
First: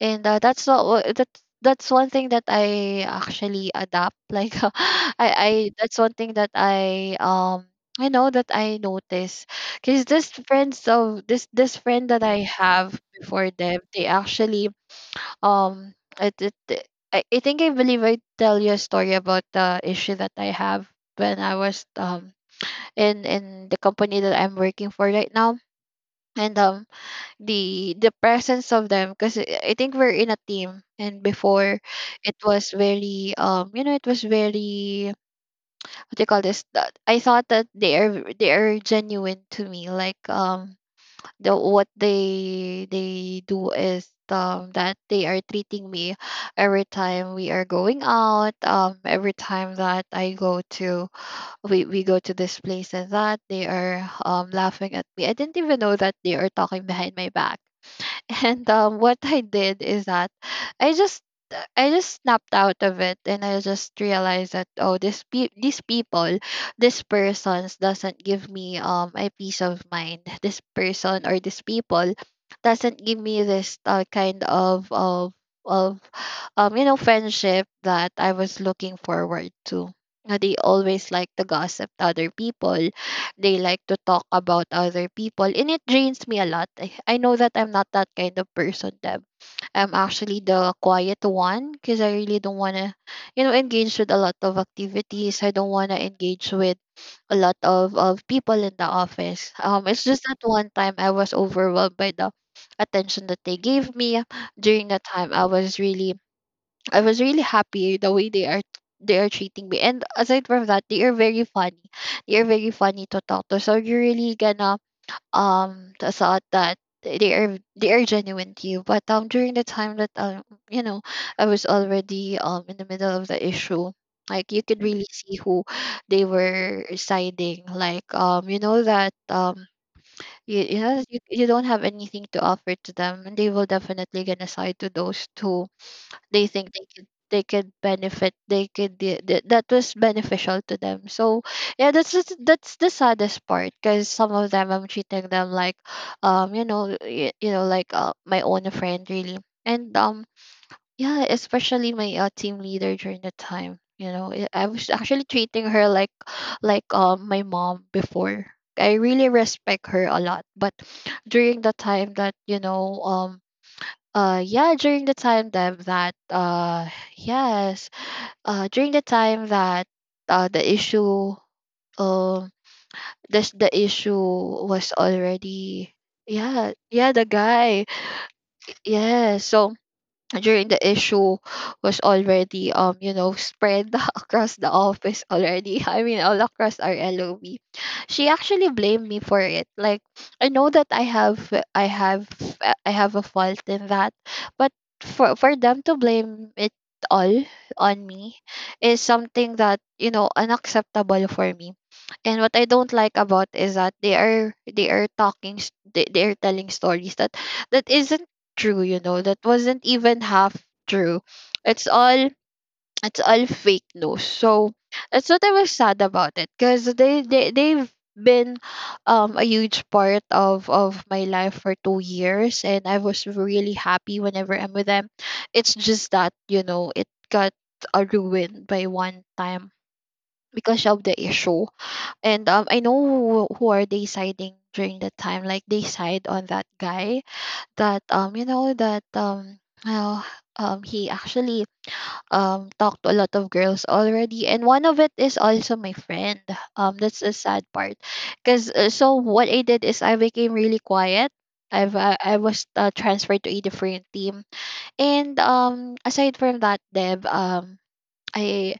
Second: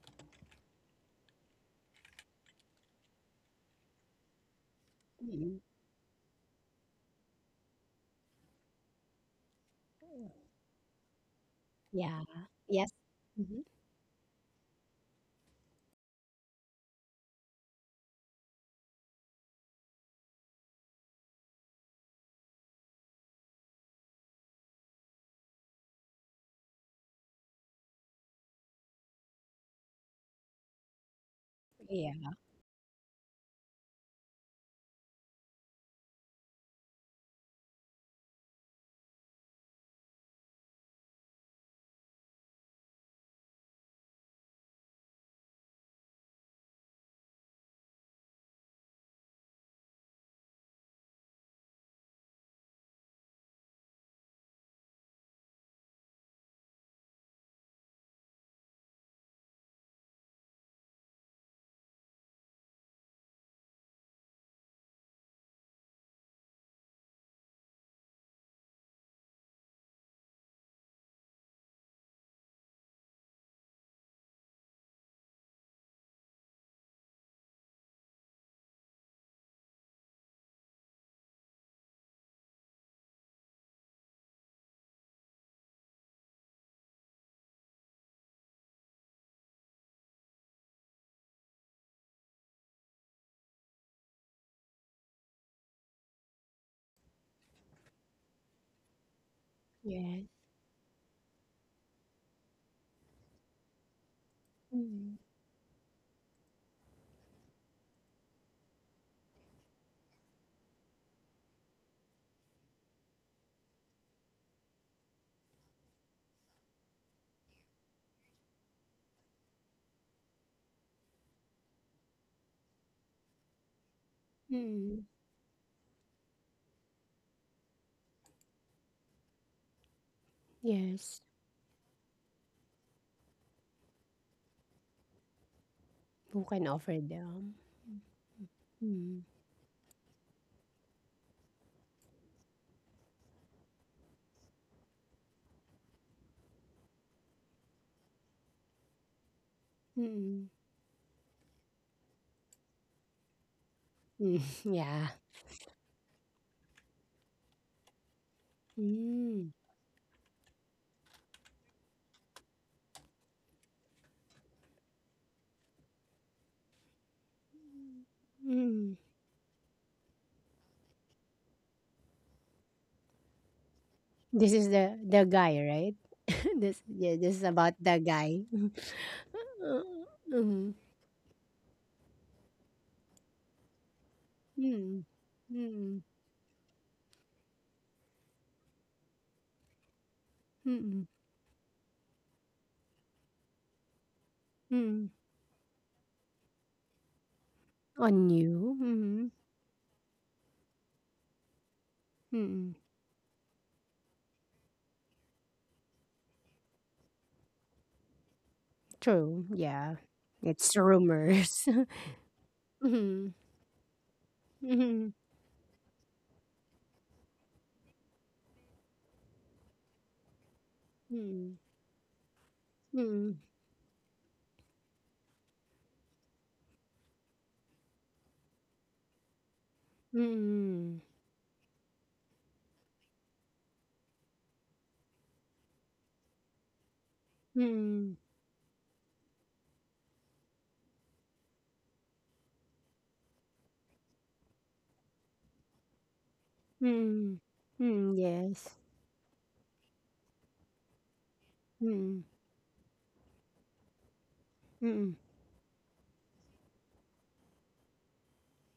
Speaker 2: And that's not. that's one thing that I actually adapt. *laughs* Like I
Speaker 1: Mm-hmm.
Speaker 2: that's one thing that I know that I notice because this friends of this friend that
Speaker 1: Yeah.
Speaker 2: I
Speaker 1: Yes.
Speaker 2: have before
Speaker 1: Mm-hmm.
Speaker 2: them they actually um I think I believe I tell you a story about the issue that I have when I was in the company that I'm working for right now. And the presence of them, because I think we're in a team. And before,
Speaker 1: Yeah.
Speaker 2: it was very you know it was very, what do you call this, that I thought that they are genuine to me. Like the what they do is that they are treating me every time we are going out, every time that I go to we go to this place, and that they are laughing at me. I didn't even know that they are talking behind my back. *laughs* And what I did is that I just I just snapped out of it, and I just realized that oh, these people, this persons doesn't give me a peace of mind. This person or this people doesn't give me this kind of of you know friendship that I was looking forward to. They always like to gossip to other people. They like to talk about other people, and it drains me a lot. I know that I'm not that kind of person, Deb. I'm actually the quiet one because I really don't want to you know engage with a lot of activities. I don't want to engage with a lot of people in the office. It's
Speaker 1: Yes.
Speaker 2: just that one time I was overwhelmed by the attention that they gave me. During that
Speaker 1: Mm-hmm.
Speaker 2: time, I was really happy the way they are treating me. And aside from that, they are very funny. They are very funny to talk to. So you're really gonna to thought that they are genuine to you. But during the time that you know I was already in the middle of the issue. Like you could
Speaker 1: Mm-hmm.
Speaker 2: really see who they were siding. Like you know that you you know
Speaker 1: Yes.
Speaker 2: you don't have anything to offer to them, and they will definitely gonna side to those two
Speaker 1: Who can offer
Speaker 2: they
Speaker 1: them.
Speaker 2: could benefit, they could
Speaker 1: Mm-hmm.
Speaker 2: that was beneficial to them. So yeah, that's the saddest part, because some of them I'm treating them like you know you know like my own friend really. And
Speaker 1: Mm-hmm.
Speaker 2: yeah, especially my team leader. During the time, you know, I was
Speaker 1: *laughs* Yeah.
Speaker 2: actually treating her like my mom. Before, I really
Speaker 1: Mm-hmm.
Speaker 2: respect her a lot. But during the time that during the time that that yes, during the time that the issue um this the issue
Speaker 1: This is
Speaker 2: was
Speaker 1: the guy,
Speaker 2: already,
Speaker 1: right? *laughs*
Speaker 2: yeah
Speaker 1: this
Speaker 2: yeah,
Speaker 1: yeah,
Speaker 2: the
Speaker 1: this is about
Speaker 2: guy.
Speaker 1: the guy.
Speaker 2: Yeah, so
Speaker 1: *laughs*
Speaker 2: during
Speaker 1: Mm-hmm.
Speaker 2: the issue was already you know spread *laughs* across the
Speaker 1: Mm-hmm.
Speaker 2: office already. *laughs*
Speaker 1: Mm-hmm.
Speaker 2: I mean all across our LOB, she actually blamed me for it. Like I know that
Speaker 1: Mm-hmm.
Speaker 2: i have I have a fault in that, but
Speaker 1: Mm-hmm.
Speaker 2: for them to blame it all on
Speaker 1: On
Speaker 2: me
Speaker 1: you.
Speaker 2: is
Speaker 1: Mm-hmm.
Speaker 2: something that you know unacceptable for me. And what I
Speaker 1: Mm-hmm.
Speaker 2: don't like about is that they are talking they are telling stories that that isn't true. You know that
Speaker 1: True.
Speaker 2: wasn't
Speaker 1: Yeah.
Speaker 2: even half
Speaker 1: It's
Speaker 2: true.
Speaker 1: rumors.
Speaker 2: It's all,
Speaker 1: *laughs*
Speaker 2: it's
Speaker 1: Mm-hmm.
Speaker 2: all fake news. So
Speaker 1: Mm-hmm.
Speaker 2: that's what I was sad about it, because they they've been a huge part of my life
Speaker 1: Mm-hmm.
Speaker 2: for 2 years, and I was
Speaker 1: Mm-hmm.
Speaker 2: really happy whenever I'm with them. It's just that you know it got ruined by one time because
Speaker 1: Mm-hmm.
Speaker 2: of the issue. And I know who are they siding during the time. Like they side on that guy that
Speaker 1: Mm-hmm.
Speaker 2: well, he actually talked to a lot of girls already, and one of it is also my friend. That's the
Speaker 1: Mm-hmm.
Speaker 2: sad part,
Speaker 1: Mm,
Speaker 2: because
Speaker 1: yes.
Speaker 2: so what I did is I became really quiet.
Speaker 1: Mm-hmm.
Speaker 2: I was transferred to a different team.
Speaker 1: Mm-hmm.
Speaker 2: And aside from that, Deb, I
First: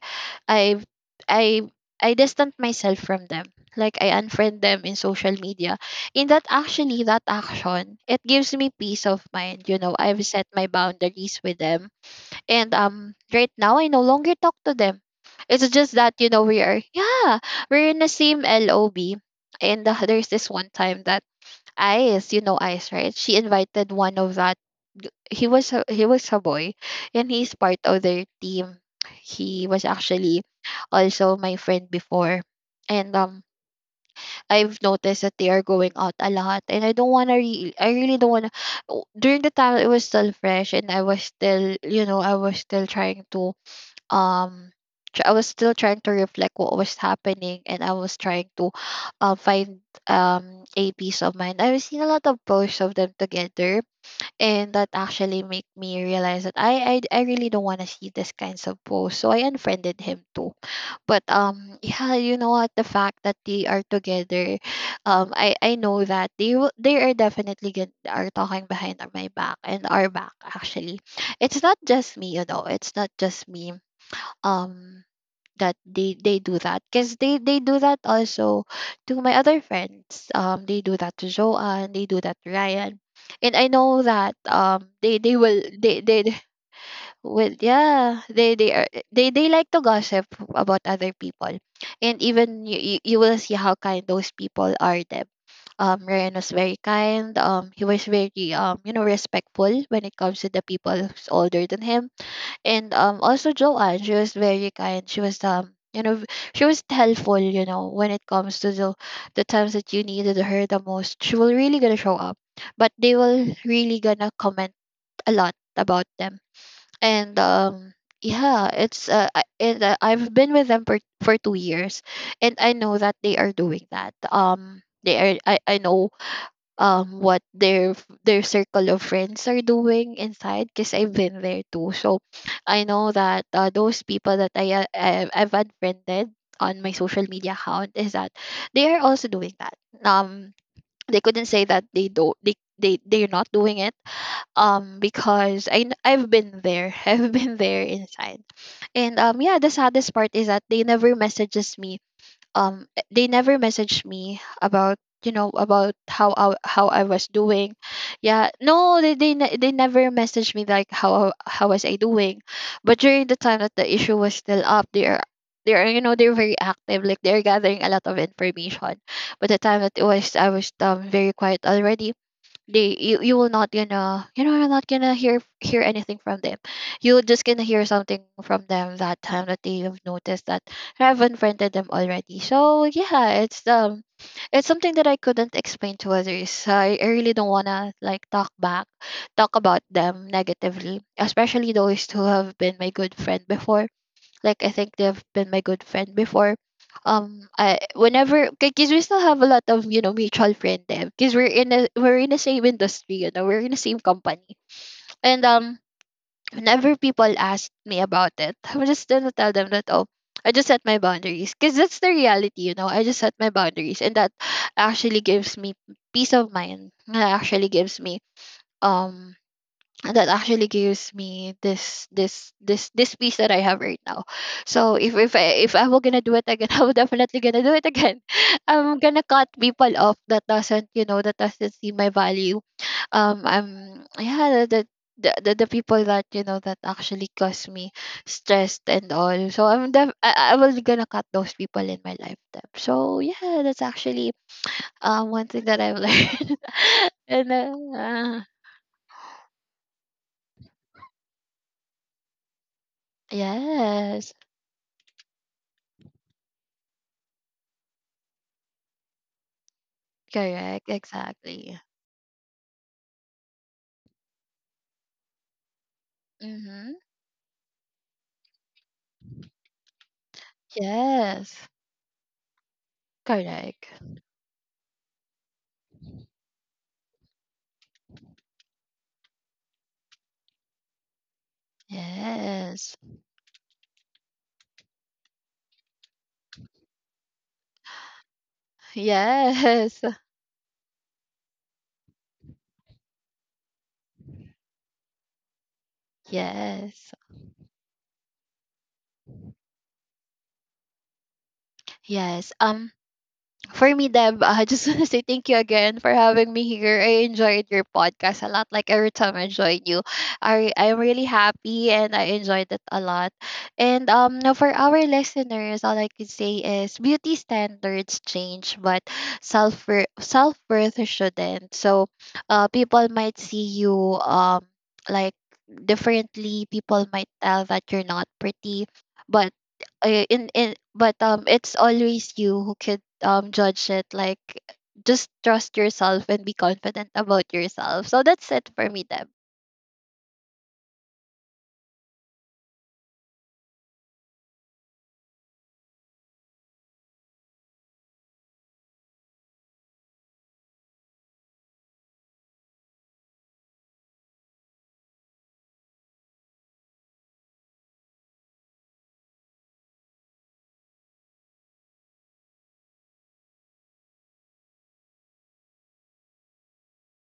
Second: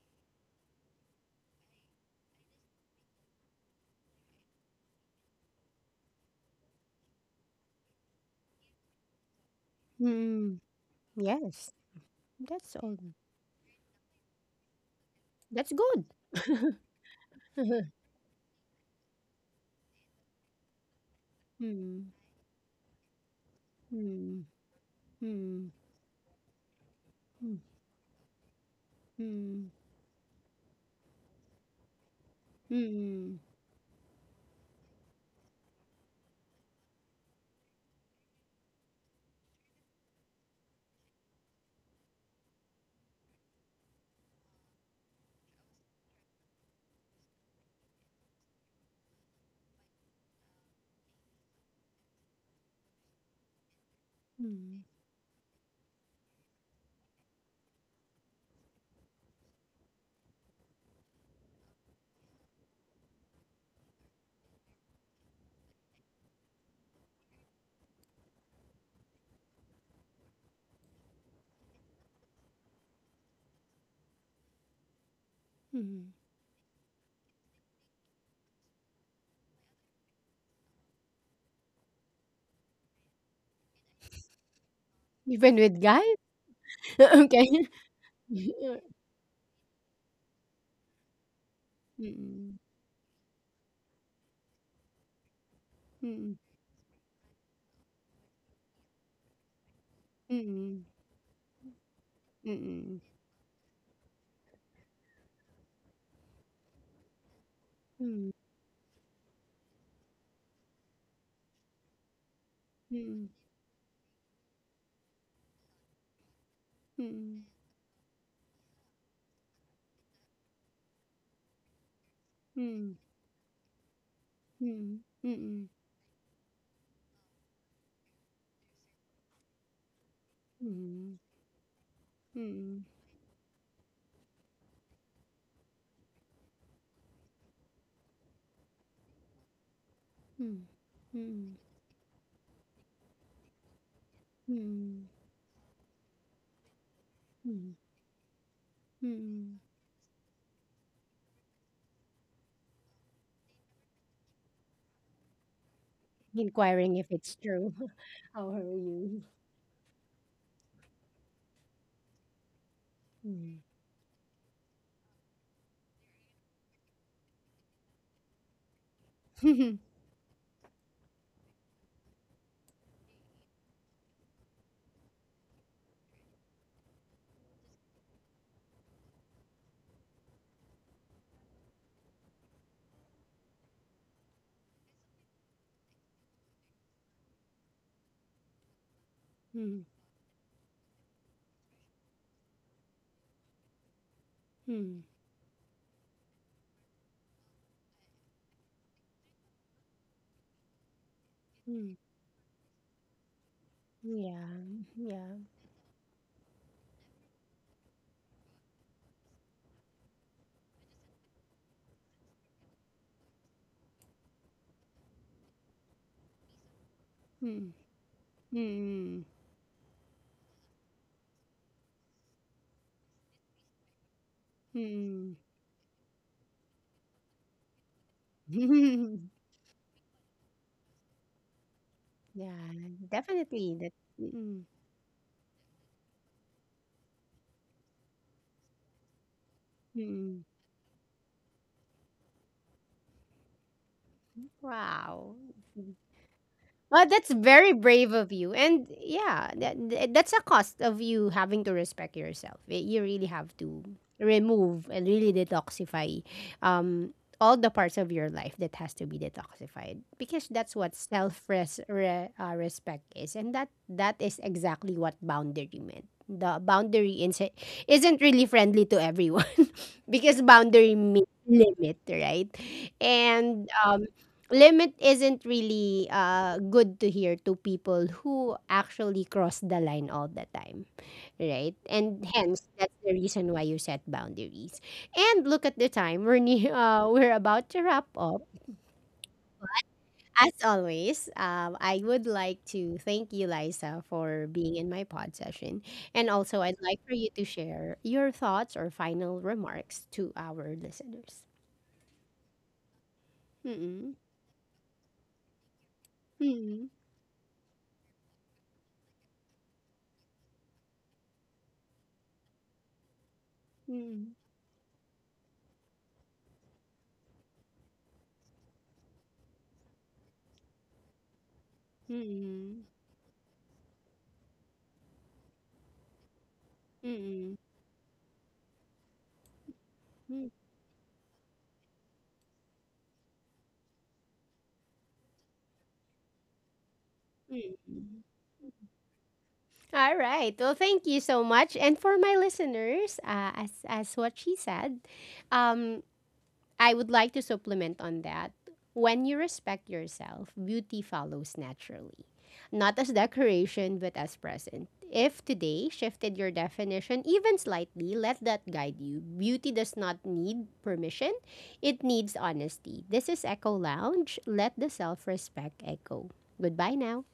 Speaker 2: I I I distant myself from them. Like I unfriend them in social media. In that, actually that action, it gives me peace of mind. You know, I've set
Speaker 1: Mm-hmm.
Speaker 2: my boundaries with
Speaker 1: Yes.
Speaker 2: them. And
Speaker 1: That's all.
Speaker 2: right now I no longer talk to them. It's
Speaker 1: That's
Speaker 2: just
Speaker 1: good.
Speaker 2: that, you know, we are, yeah,
Speaker 1: *laughs*
Speaker 2: we're in the same LOB. And there's this one time that
Speaker 1: Mm-hmm.
Speaker 2: Ice, you know Ice, right? She invited one of
Speaker 1: Mm-hmm.
Speaker 2: that he was a boy, and he's
Speaker 1: Mm-hmm.
Speaker 2: part of their team. He was actually also my friend before. And
Speaker 1: Mm,
Speaker 2: I've noticed that they are going out a lot, and I don't want to I really don't want to. During the time, it was still fresh, and I was still you know I was still trying to um I was still trying to reflect what was happening. And I was trying to find a peace of mind. I was seeing a lot of posts of them together, and
Speaker 1: mm,
Speaker 2: that actually make me realize that I really don't want to see this kinds of posts. So I unfriended him too. But *laughs* yeah, you know what, the fact that they are together, um, I know that they are definitely are talking behind my back and our back actually. It's not just me, you know. It's not just me. Um that they
Speaker 1: mm.
Speaker 2: they do that because they do that also to my other friends. They do that to Joanne, they do that to Ryan. And I know that they
Speaker 1: Even
Speaker 2: will
Speaker 1: with guy?
Speaker 2: they
Speaker 1: *laughs*
Speaker 2: *laughs*
Speaker 1: Okay.
Speaker 2: will, yeah, they
Speaker 1: *laughs*
Speaker 2: are they like to gossip about other people. And
Speaker 1: Mm,
Speaker 2: even you will see how kind those people are them. Ryan
Speaker 1: mm,
Speaker 2: was very kind. He was very you know respectful when it comes to the
Speaker 1: mm,
Speaker 2: people who's older than him.
Speaker 1: mm,
Speaker 2: And
Speaker 1: mm,
Speaker 2: also Joanne, she was very kind. She was you know she was helpful. You know, when it
Speaker 1: mm,
Speaker 2: comes to the times that you needed her the most, she will really gonna show up. But
Speaker 1: mm,
Speaker 2: they
Speaker 1: mm,
Speaker 2: will really gonna comment a lot about them. And
Speaker 1: mm,
Speaker 2: yeah, it's and I've been with them for 2 years, and I know that they are doing that.
Speaker 1: mm, mm,
Speaker 2: They are,
Speaker 1: mm,
Speaker 2: I
Speaker 1: mm,
Speaker 2: I know what their their circle of friends are doing inside, because I've been there too. So I know that those people that I've unfriended on my social media account is that they are also doing that. Um, they couldn't say that they don't they they're not doing it.
Speaker 1: mm, mm,
Speaker 2: Because I've been there. *laughs* I've been
Speaker 1: mm,
Speaker 2: there inside. And yeah,
Speaker 1: mm.
Speaker 2: the saddest part is that they never messages me. They never messaged me about you know about how
Speaker 1: Inquiring
Speaker 2: I
Speaker 1: if
Speaker 2: was
Speaker 1: it's
Speaker 2: doing.
Speaker 1: true. *laughs*
Speaker 2: Yeah,
Speaker 1: How are
Speaker 2: no,
Speaker 1: you?
Speaker 2: they never messaged me like how was I doing. But during the time
Speaker 1: Mm.
Speaker 2: that the issue was still up, they are you know they're very active, like they're gathering a lot of information. But the time that
Speaker 1: *laughs*
Speaker 2: it was, I was very quiet already, they you, you will not gonna you know you're not gonna hear anything from them. You're just gonna hear something from them that time that they have noticed that I've unfriended them already. So yeah, it's something that I couldn't explain to others. I really don't wanna like talk about
Speaker 1: Mm,
Speaker 2: them negatively, especially those who have been my good friend before. Like I think
Speaker 1: mm,
Speaker 2: they've been my good friend before. I whenever, because we still have a lot of you know mutual friend there, because
Speaker 1: mm.
Speaker 2: we're in the same industry, you know we're in the same
Speaker 1: *laughs*
Speaker 2: company.
Speaker 1: Yeah, yeah.
Speaker 2: And whenever people ask me about it, *laughs* I would just gonna tell them that oh, I just set my boundaries, because that's the reality. You know, I just set my boundaries, and that actually gives me peace of mind. That actually
Speaker 1: Mm,
Speaker 2: gives me
Speaker 1: mm,
Speaker 2: um that actually gives me this this piece that I have right now. So
Speaker 1: mm.
Speaker 2: if I were gonna do it again, *laughs* I would definitely gonna do it again. *laughs* I'm gonna
Speaker 1: *laughs*
Speaker 2: cut people off that doesn't you know that doesn't see my
Speaker 1: Yeah,
Speaker 2: value. I'm,
Speaker 1: definitely that. Mm.
Speaker 2: yeah, the people that you know that actually cause me stress and all. So I'm def-
Speaker 1: Mm,
Speaker 2: I will gonna cut those people in my lifetime. So yeah, that's actually
Speaker 1: wow.
Speaker 2: one thing that I've learned.
Speaker 1: Well,
Speaker 2: *laughs*
Speaker 1: that's
Speaker 2: and
Speaker 1: very brave of you. And yeah, that's a cost of you having to respect yourself. You really have to
Speaker 2: yes.
Speaker 1: remove and really detoxify, um, all the parts of your life that has to be detoxified because that's
Speaker 2: Correct,
Speaker 1: what self
Speaker 2: exactly.
Speaker 1: res- re- uh, respect is. And that, that is exactly what boundary meant. The
Speaker 2: Mhm.
Speaker 1: boundary isn't really friendly to everyone *laughs* because boundary means
Speaker 2: Yes.
Speaker 1: limit, right? And
Speaker 2: Correct.
Speaker 1: limit isn't really good to hear to people who actually cross the line all the time, right? And hence, that's
Speaker 2: Yes.
Speaker 1: the reason why you set boundaries. And look at the time; we're near, *laughs* we're about to wrap up.
Speaker 2: Yes. *laughs*
Speaker 1: As always, I would like to thank you, Liza, for being in my pod session, and also I'd like
Speaker 2: Yes.
Speaker 1: for you to share your thoughts or final remarks to our listeners.
Speaker 2: Yes. For me,
Speaker 1: Mm-mm.
Speaker 2: Deb, *laughs* I just want to say thank you again for having me
Speaker 1: Mm-mm.
Speaker 2: here. I enjoyed your podcast a lot. Like every time I join you, I'm really happy and I enjoyed it a lot. And
Speaker 1: Mm-mm.
Speaker 2: now for our listeners, all I could say is beauty standards change, but self self worth shouldn't. So,
Speaker 1: Mm-mm.
Speaker 2: people might see you like differently. People might
Speaker 1: Mm-mm.
Speaker 2: tell that you're not pretty, but in but it's always you who could judge it. Like just trust yourself and be confident about yourself. So
Speaker 1: Mm.
Speaker 2: that's it for me, Deb.
Speaker 1: All right. Well, thank you so much. And for my listeners, as what she said, um, I would like to supplement on that. When you respect yourself, beauty follows naturally, not as decoration but as present. If today shifted your definition even slightly, let that guide you. Beauty does not need permission; it needs honesty. This is Echo Lounge. Let the self respect echo. Goodbye now.